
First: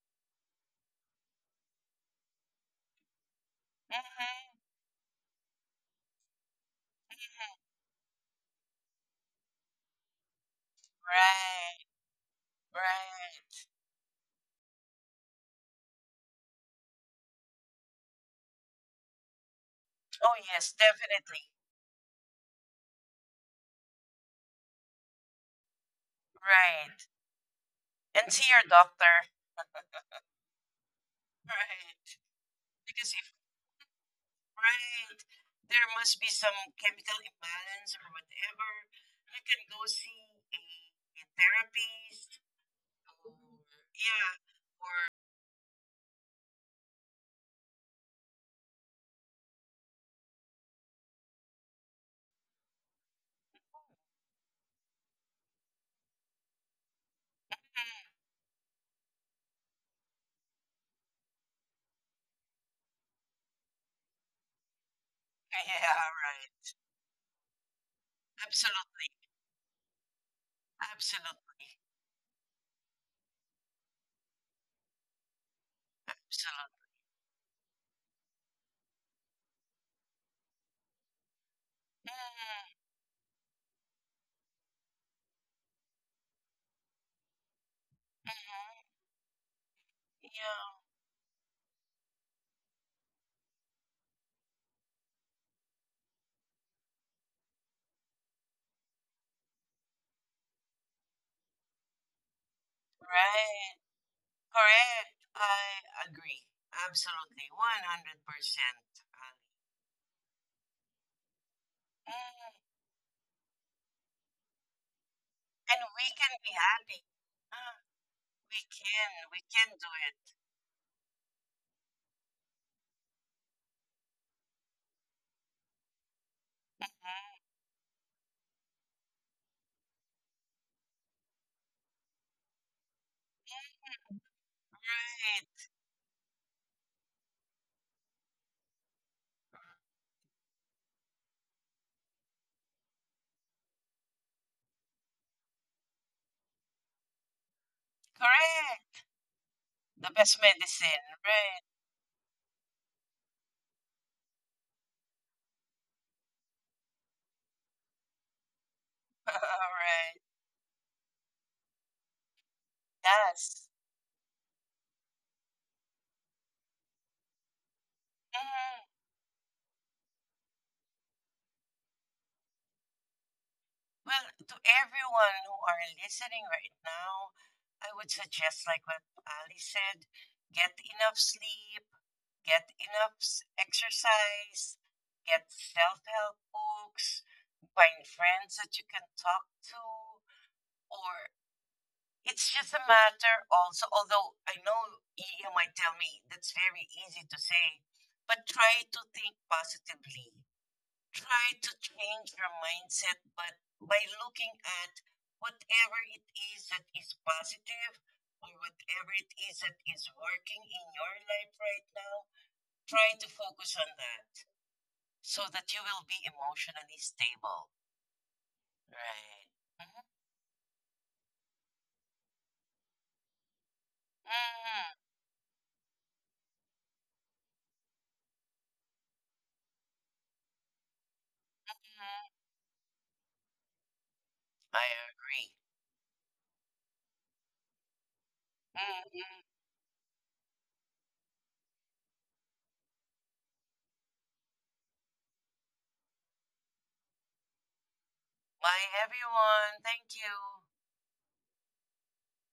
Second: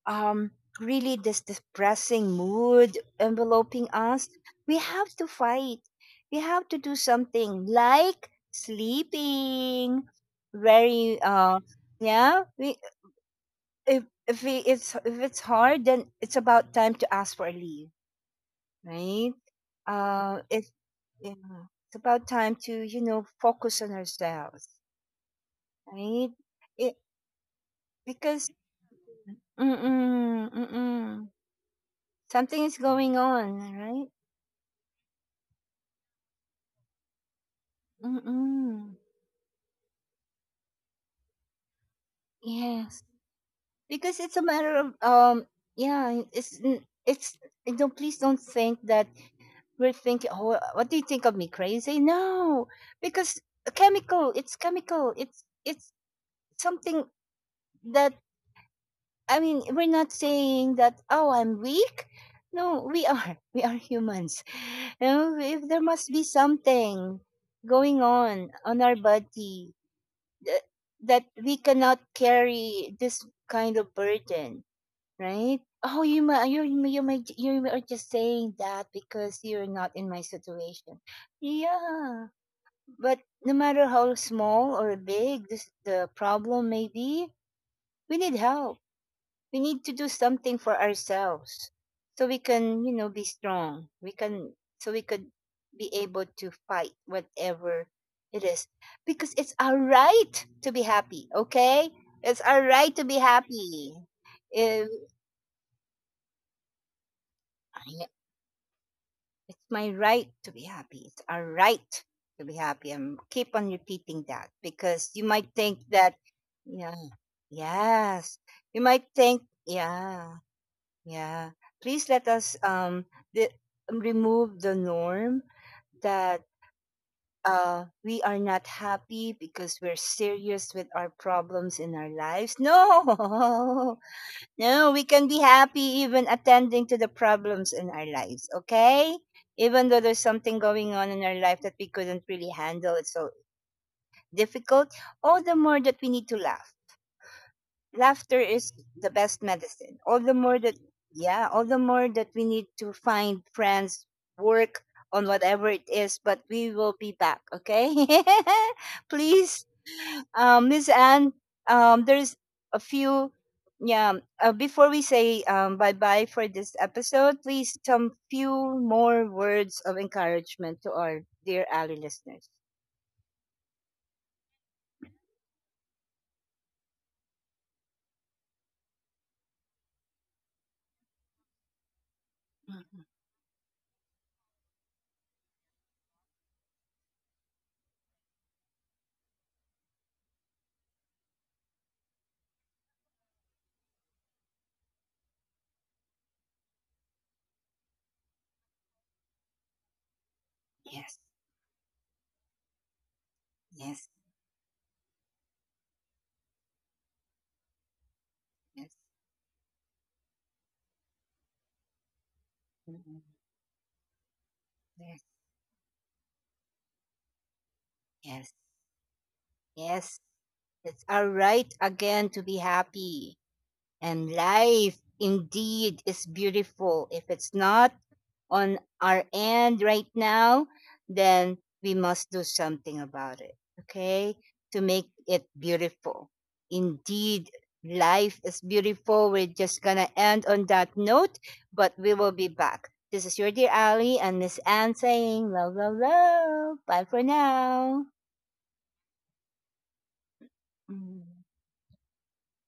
[SPEAKER 1] um, really this depressing mood enveloping
[SPEAKER 2] mhm,
[SPEAKER 1] us,
[SPEAKER 2] mhm.
[SPEAKER 1] we have to fight. We have to do something like sleeping. Very
[SPEAKER 2] Right,
[SPEAKER 1] yeah, we
[SPEAKER 2] right.
[SPEAKER 1] if we, it's if it's hard, then it's about time to ask for a leave, right?
[SPEAKER 2] Oh
[SPEAKER 1] If
[SPEAKER 2] yes,
[SPEAKER 1] Yeah,
[SPEAKER 2] definitely.
[SPEAKER 1] it's about time to, you know, focus on ourselves, right? It,
[SPEAKER 2] Right. And see
[SPEAKER 1] because
[SPEAKER 2] your doctor.
[SPEAKER 1] mm-mm, mm-mm,
[SPEAKER 2] Right.
[SPEAKER 1] something is
[SPEAKER 2] Because
[SPEAKER 1] going
[SPEAKER 2] if
[SPEAKER 1] on, right?
[SPEAKER 2] right, there must be some chemical imbalance or whatever.
[SPEAKER 1] Mm.
[SPEAKER 2] You can go see a therapist
[SPEAKER 1] Yes.
[SPEAKER 2] or
[SPEAKER 1] Because
[SPEAKER 2] yeah.
[SPEAKER 1] it's a matter of
[SPEAKER 2] Or
[SPEAKER 1] yeah, it's, and don't, please don't think that we're thinking, oh, what do you think of me, crazy? No. Because
[SPEAKER 2] [laughs]
[SPEAKER 1] chemical, it's chemical. It's something
[SPEAKER 2] mm,
[SPEAKER 1] that, I mean, we're not saying that, oh, I'm weak. No, we are. [laughs] We are humans. You know, if there must
[SPEAKER 2] yeah,
[SPEAKER 1] be
[SPEAKER 2] right.
[SPEAKER 1] something going on our
[SPEAKER 2] Absolutely.
[SPEAKER 1] body, th- that we
[SPEAKER 2] Absolutely.
[SPEAKER 1] cannot carry this kind of burden, right? Oh, you might,
[SPEAKER 2] Absolutely.
[SPEAKER 1] you might, you are just saying that because you're not in my situation.
[SPEAKER 2] Mm,
[SPEAKER 1] Yeah, but no matter how small or big this the problem may be, we need help,
[SPEAKER 2] mm-hmm.
[SPEAKER 1] we need to do something
[SPEAKER 2] Yeah.
[SPEAKER 1] for ourselves so we can, you know, be strong. We can, so we could be able to fight whatever it is, because it's our right to be happy, okay? It's our right to be
[SPEAKER 2] Right.
[SPEAKER 1] happy. Eh,
[SPEAKER 2] Correct. I agree. Absolutely. One
[SPEAKER 1] I-
[SPEAKER 2] hundred percent. Ali.
[SPEAKER 1] it's my right to be happy, it's our right to
[SPEAKER 2] Mm.
[SPEAKER 1] be happy, and keep on repeating that because you might
[SPEAKER 2] And
[SPEAKER 1] think
[SPEAKER 2] we
[SPEAKER 1] that,
[SPEAKER 2] can be
[SPEAKER 1] yeah,
[SPEAKER 2] happy. Ah,
[SPEAKER 1] yes, you might
[SPEAKER 2] we
[SPEAKER 1] think,
[SPEAKER 2] can do it.
[SPEAKER 1] yeah. Yeah. Please let us, di- remove the norm that,
[SPEAKER 2] Mhm.
[SPEAKER 1] we are not happy because we're serious with our problems in our lives. No,
[SPEAKER 2] Mhm.
[SPEAKER 1] [laughs] no, we can be
[SPEAKER 2] Right,
[SPEAKER 1] happy even attending to the problems in our lives, okay? Even though there's something going on in our life that we couldn't really handle, it's so difficult. All the more that we need to laugh. Laughter is
[SPEAKER 2] correct.
[SPEAKER 1] the best medicine.
[SPEAKER 2] The
[SPEAKER 1] All the
[SPEAKER 2] best
[SPEAKER 1] more that,
[SPEAKER 2] medicine,
[SPEAKER 1] yeah,
[SPEAKER 2] right?
[SPEAKER 1] all the more that we need to find friends, work on whatever it is, but we will be back, okay? [laughs]
[SPEAKER 2] [laughs]
[SPEAKER 1] Please,
[SPEAKER 2] All right.
[SPEAKER 1] Miss Anne, there's a few,
[SPEAKER 2] Yes.
[SPEAKER 1] yeah, before we say, bye bye for this episode, please some few
[SPEAKER 2] Mhm.
[SPEAKER 1] more words of encouragement to our dear Ali listeners.
[SPEAKER 2] Well, to everyone who are listening right now, I would suggest, like what Ali said, get enough sleep, get enough exercise, get self help books, find friends that you can talk to, or it's just a matter also, although I know you might tell me that's very easy to say, but try to think positively.
[SPEAKER 1] Yes,
[SPEAKER 2] Try to change your mindset, but by
[SPEAKER 1] yes,
[SPEAKER 2] looking at whatever it is that is positive or
[SPEAKER 1] yes,
[SPEAKER 2] whatever it is that is working in your life right now, try
[SPEAKER 1] mhm,
[SPEAKER 2] to focus on that
[SPEAKER 1] yes,
[SPEAKER 2] so that you will be emotionally stable.
[SPEAKER 1] yes.
[SPEAKER 2] Right. Mm-hmm.
[SPEAKER 1] Yes, it's our right again to be happy. And
[SPEAKER 2] Mm-hmm.
[SPEAKER 1] life indeed is beautiful. If it's not on our end right now, then we must do
[SPEAKER 2] Mm-hmm.
[SPEAKER 1] something about it, okay? To make
[SPEAKER 2] I
[SPEAKER 1] it
[SPEAKER 2] agree.
[SPEAKER 1] beautiful. Indeed, life is
[SPEAKER 2] Mm. Mhm.
[SPEAKER 1] beautiful. We're just gonna end on that note, but we will be back. This is your dear Ali and Miss Anne saying love, love, love. Bye for now.
[SPEAKER 2] Bye, everyone. Thank you.
[SPEAKER 1] Mm.